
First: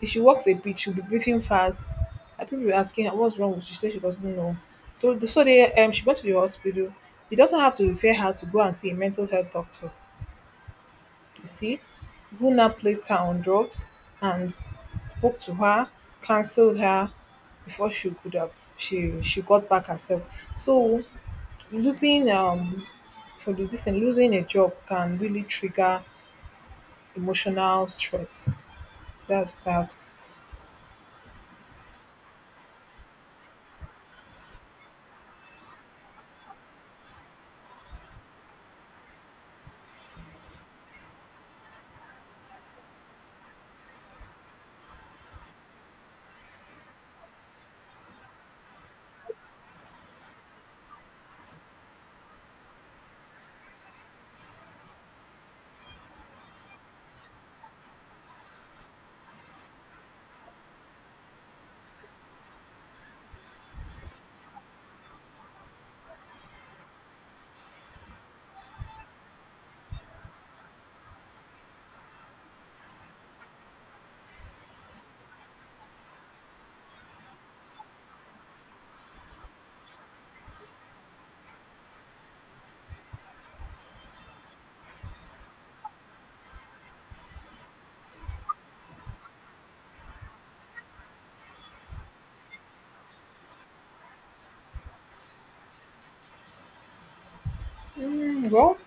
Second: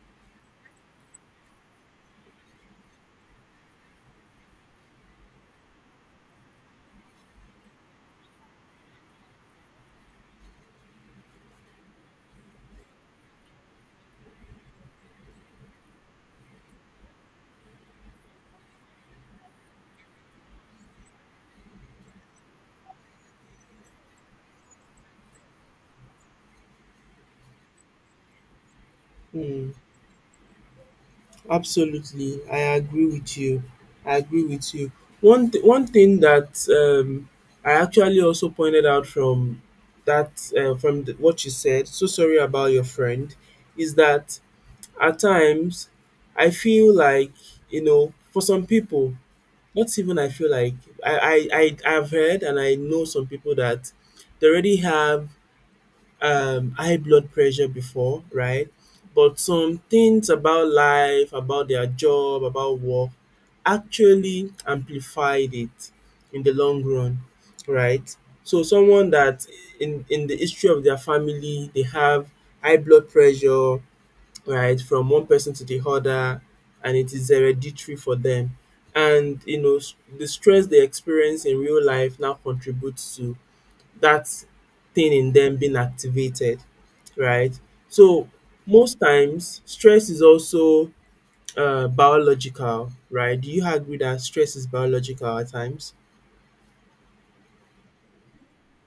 If she walks a bit, she'll be breathing fast. And people were asking her what's wrong with you. She said she doesn't know. So they she went to the hospital. The doctor had to refer her to go and see a mental health doctor. You see, who now placed her on drugs and spoke to her, counseled her before she could have she got back herself. So losing for the this thing, losing a job can really trigger emotional stress. That's what
hmm
I have to say.
Absolutely, I agree with you. I agree with you. One thing that, I actually also pointed out from that, from the, what you said. So sorry about your friend. Is that at times I feel like you know for some people, not even I feel like I have heard and I know some people that they already have high blood pressure before, right? But some things about life, about their job, about work actually amplified it in the long run, right? So someone that in the history of their family they have high blood pressure, right, from one person to the other and it is hereditary for them. And you know the stress they experience in real life now contributes to that thing in them being activated, right? So most times stress is also, biological, right? Do you agree that stress is biological at times?
Well,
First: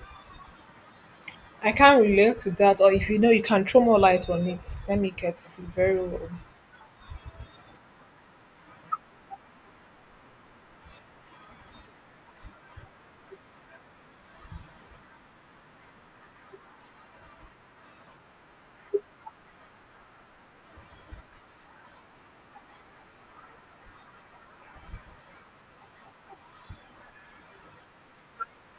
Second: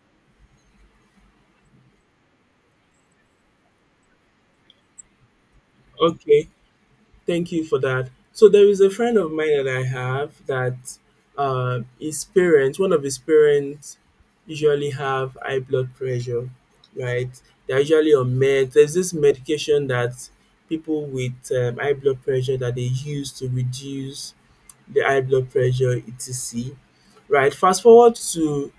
I can relate to that, or if you know, you can throw more light on it. Let me get very well.
Okay, thank you for that. So there is a friend of mine that I have that, his parents, one of his parents, usually have high blood pressure, right? They're usually on meds. There's this medication that people with, high blood pressure that they use to reduce the high blood pressure, etc. Right? Fast forward to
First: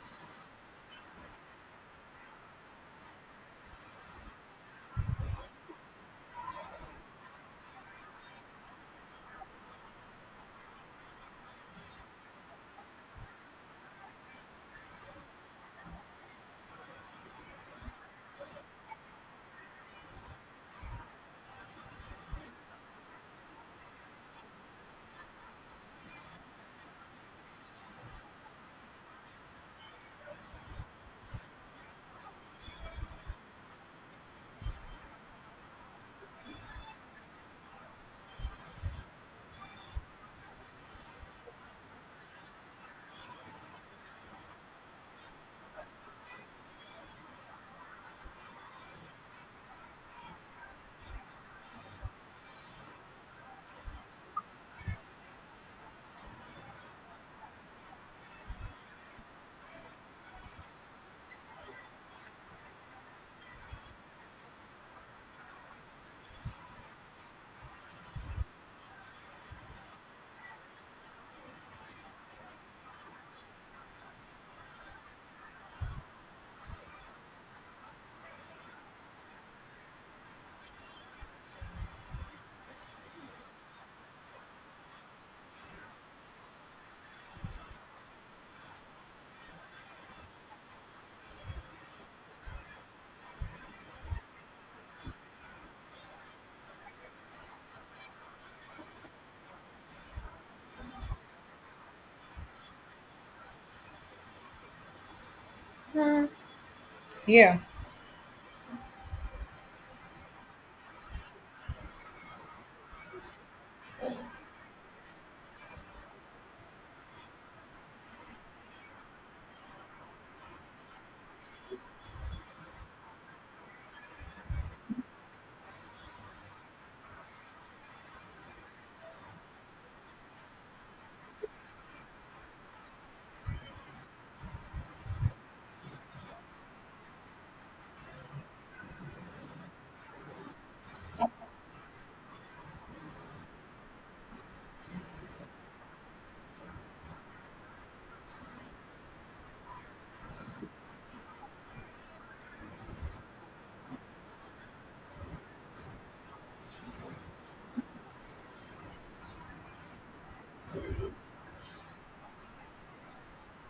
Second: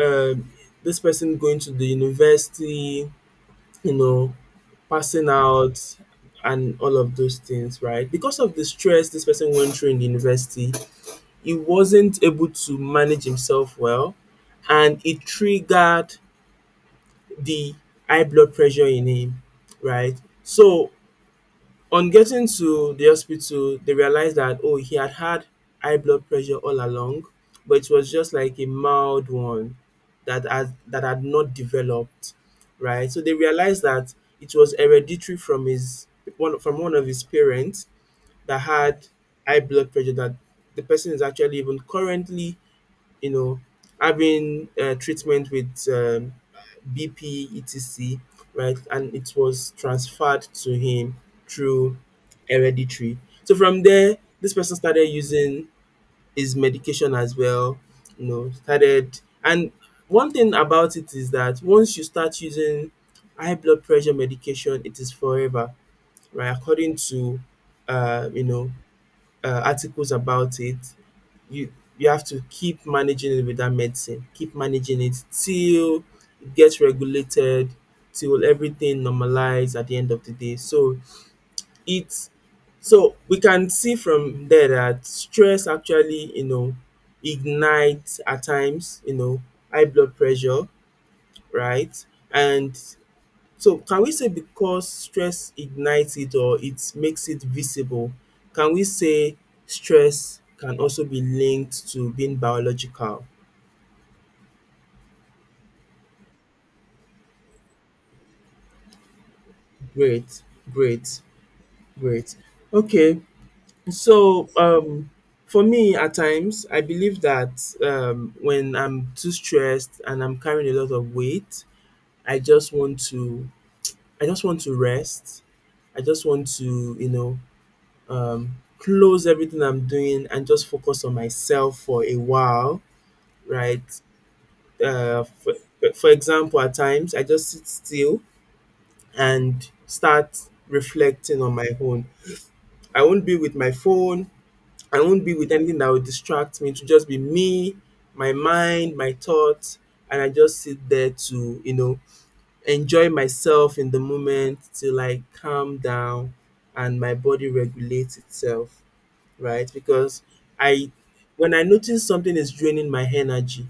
um, this person going to the university, you know, passing out and all of those things, right? Because of the stress this person went through in the university, he wasn't able to manage himself well and it triggered the high blood pressure in him, right? So on getting to the hospital, they realized that, oh, he had had high blood pressure all along, but it was just like a mild one that that had not developed, right? So they realized that it was hereditary from his one from one of his parents that had high blood pressure, that the person is actually even currently, you know, having, treatment with, BP, etc. Right? And it was transferred to him through hereditary. So from there this person started using his medication as well, you know, started. And one thing about it is that once you start using high blood pressure medication it is forever, right? According to, you know, articles about it, you you have to keep managing it with that medicine, keep managing it till it gets regulated, till everything normalize at the end of the day. So it's so we can see from there that stress actually, you know, ignites at times, you know, high blood pressure, right? And so can we say because stress ignites it or it makes it visible, can we say stress can also be linked to being biological?
Yeah.
Great, great, great. Okay, so, for me, at times, I believe that, when I'm too stressed and I'm carrying a lot of weight, I just want to, I just want to rest. I just want to, you know, close everything I'm doing and just focus on myself for a while, right? Uh, for, for example, at times I just sit still and start reflecting on my own. I won't be with my phone. I won't be with anything that would distract me. To just be me, my mind, my thoughts, and I just sit there to you know enjoy myself in the moment till I calm down and my body regulates itself, right? Because I when I notice something is draining my energy,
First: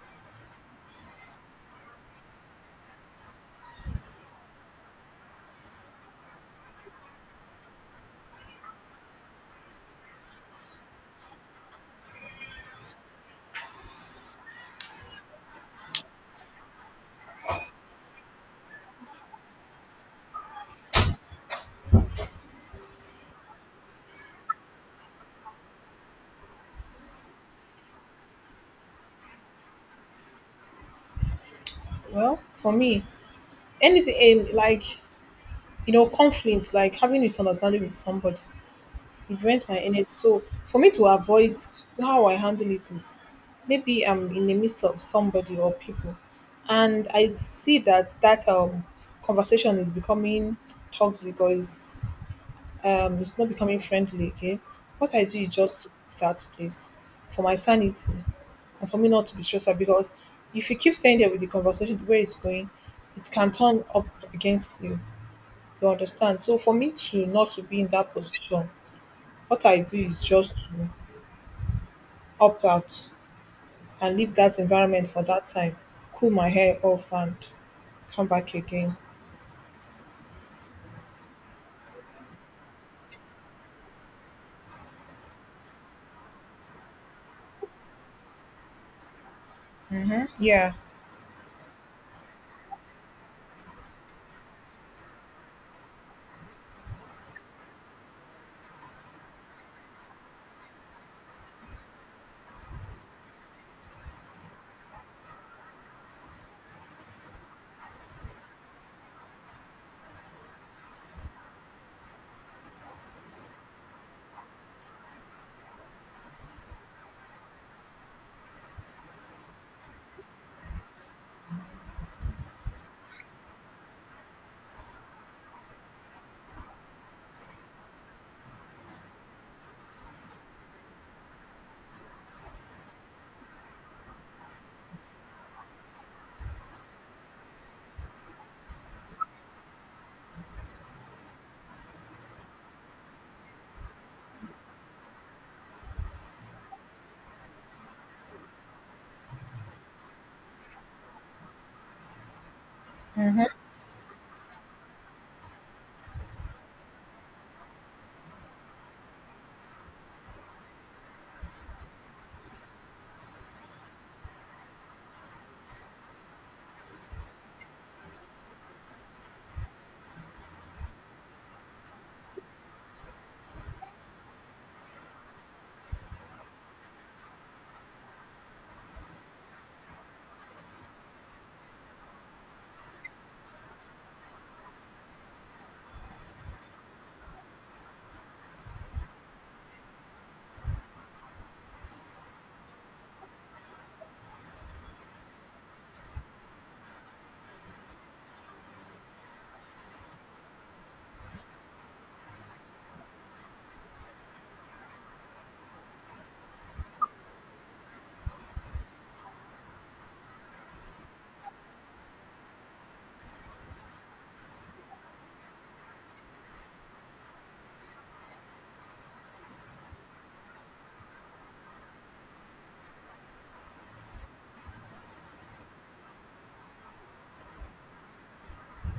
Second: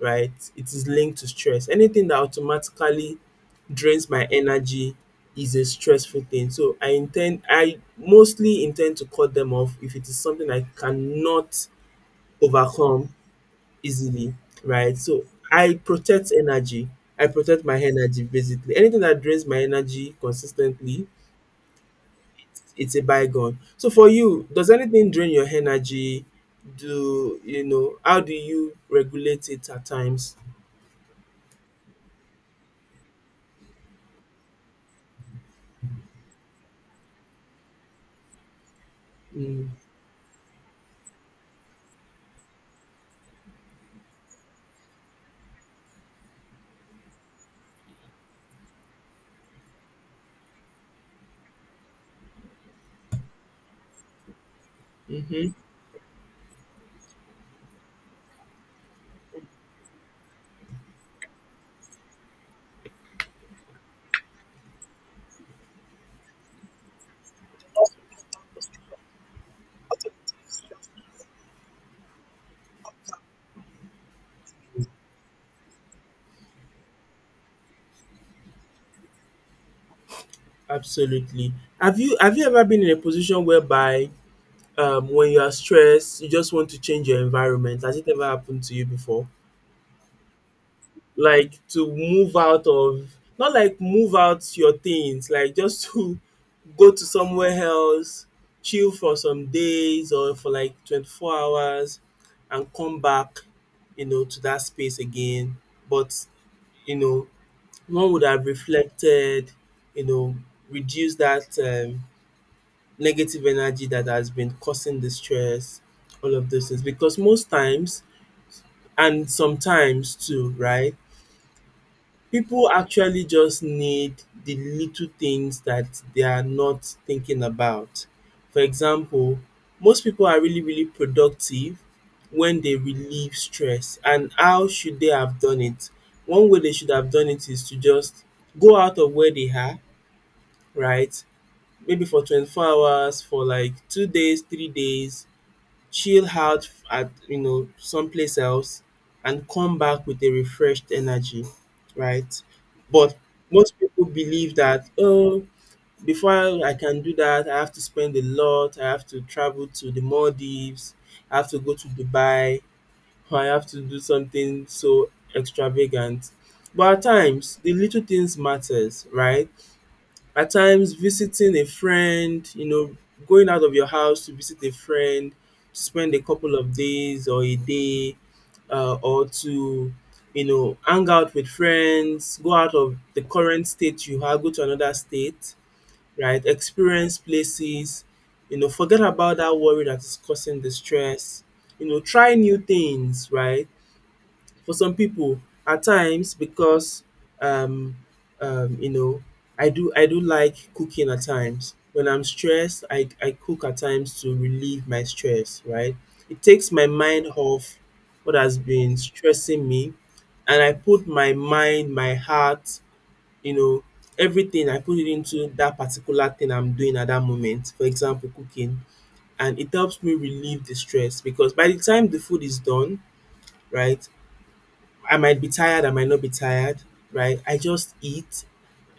right, it is linked to stress. Anything that automatically drains my energy is a stressful thing. So I mostly intend to cut them off if it is something I cannot overcome easily, right? So I protect energy. I protect my energy basically. Anything that drains my energy consistently, it's a bygone. So for you, does anything drain your energy? Do you know how do you regulate it at times?
Well, for me, anything in like you know, conflict, like having misunderstanding with somebody, it drains
Mm,
my energy. So for me to avoid how I handle it is maybe I'm in the midst of somebody or people, and I see that that conversation is becoming toxic or is it's not becoming friendly again. What I do is
mm-hmm,
just to leave that place for my sanity and for me not to be stressful because if you keep staying there with the conversation the way it's going, it can turn up against you. You understand? So for me to not to be in that position, what I do is just to opt out and leave that environment for that time, cool my hair off and come back again.
absolutely. Have you ever been in a position whereby, when you are stressed, you just want to change your environment? Has it ever happened to you before?
Yeah.
Like to move out of, not like move out your things, like just to go to somewhere else, chill for some days or for like 24 hours and come back, you know, to that space again. But, you know, one would have reflected, you know, reduce that, negative energy that has been causing the stress, all of those things. Because most times, and sometimes too, right? People actually just need the little things that they are not thinking about. For example, most people are really, really productive when they relieve stress. And how should they have done it? One way they should have done it is to just go out of where they are, right? Maybe for 24 hours, for like 2 days, 3 days, chill out at you know someplace else and come back with a refreshed energy, right? But
Mm-hmm.
most people believe that oh, before I can do that, I have to spend a lot. I have to travel to the Maldives. I have to go to Dubai. Or I have to do something so extravagant. But at times, the little things matters, right? At times visiting a friend, you know, going out of your house to visit a friend, spend a couple of days or a day, or to, you know, hang out with friends, go out of the current state you have, go to another state, right? Experience places, you know, forget about that worry that is causing the stress, you know, try new things, right? For some people at times because, um you know, I do like cooking at times when I'm stressed, I cook at times to relieve my stress, right? It takes my mind off what has been stressing me and I put my mind, my heart, you know, everything, I put it into that particular thing I'm doing at that moment, for example cooking. And it helps me relieve the stress because by the time the food is done, right, I might be tired, I might not be tired, right? I just eat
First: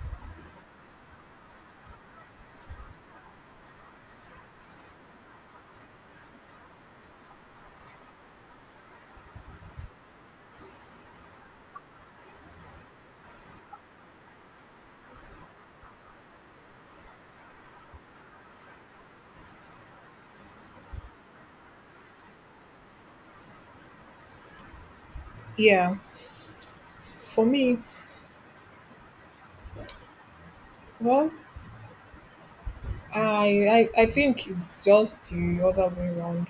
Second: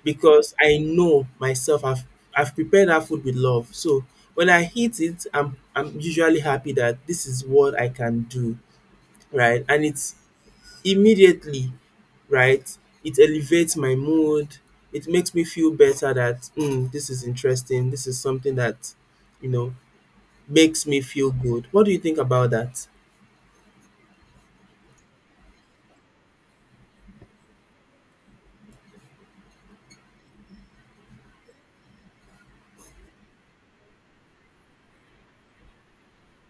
because I know myself, I've prepared that food with love. So when I eat it, I'm usually happy that this is what I can do, right? And it's immediately, right? It elevates my mood. It makes me feel better that mm, this is interesting. This is something that, you know, makes me feel good. What do you think about that?
Yeah. For me, well, I think it's just the other way around.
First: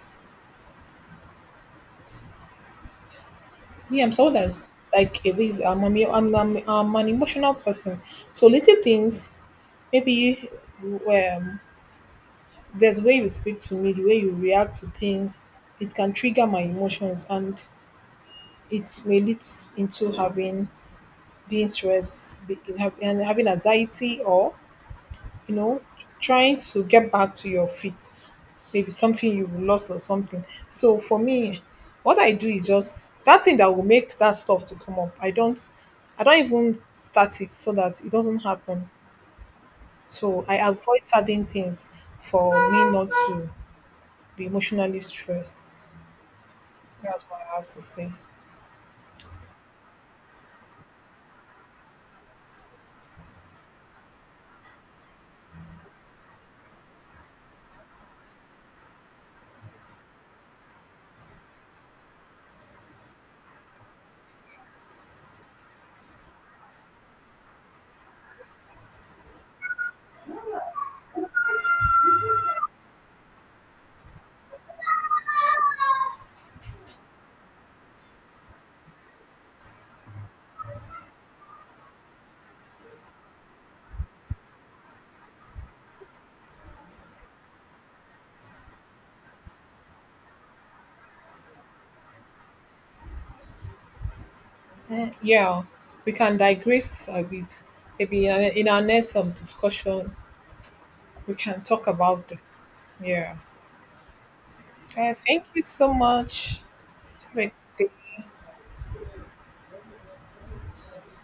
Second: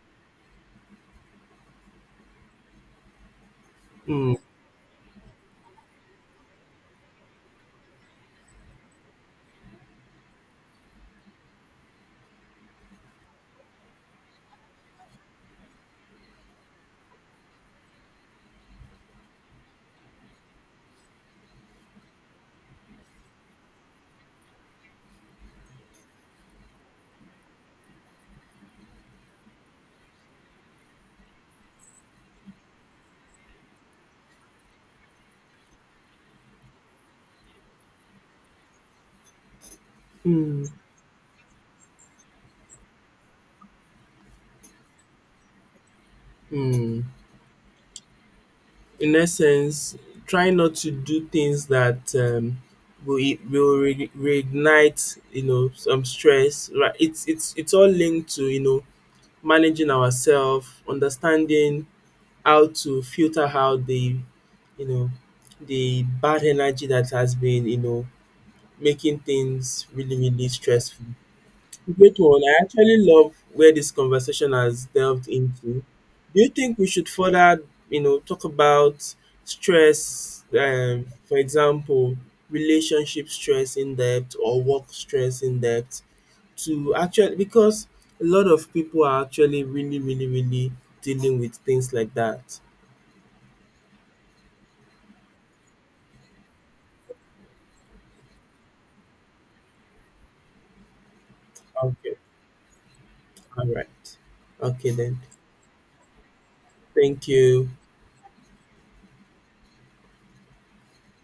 Yeah, I'm someone
Mm,
that's like a ways. I'm an emotional person. So little things, maybe um, there's way you speak to me, the way you react to things, it can trigger my emotions, and it may lead into having being stressed be- have- and having anxiety, or you know, trying to get back to your feet. Maybe something you lost or something. So for me, what I do is just that thing that will make that stuff to come up. I don't even start it so that it doesn't happen. So I
mm,
avoid certain things for me not to be emotionally stressed.
mm.
That's what I have to say.
In essence, try not to do things that, will reignite you know some stress. Right, it's all linked to you know managing ourselves, understanding how to filter out the, you know, the bad energy that has been you know making things really really stressful. Great one. I actually love where this conversation has delved into. Do you think we should further, you know, talk about stress, for example, relationship stress in depth or work stress in depth, to actually because a lot of people are actually really, really, really dealing with things like that.
Yeah, we can digress a bit. Maybe in our next discussion, we can talk
Okay.
about that. Yeah.
All right. Okay then.
Thank you so much.
Thank
Have a
you.
good day.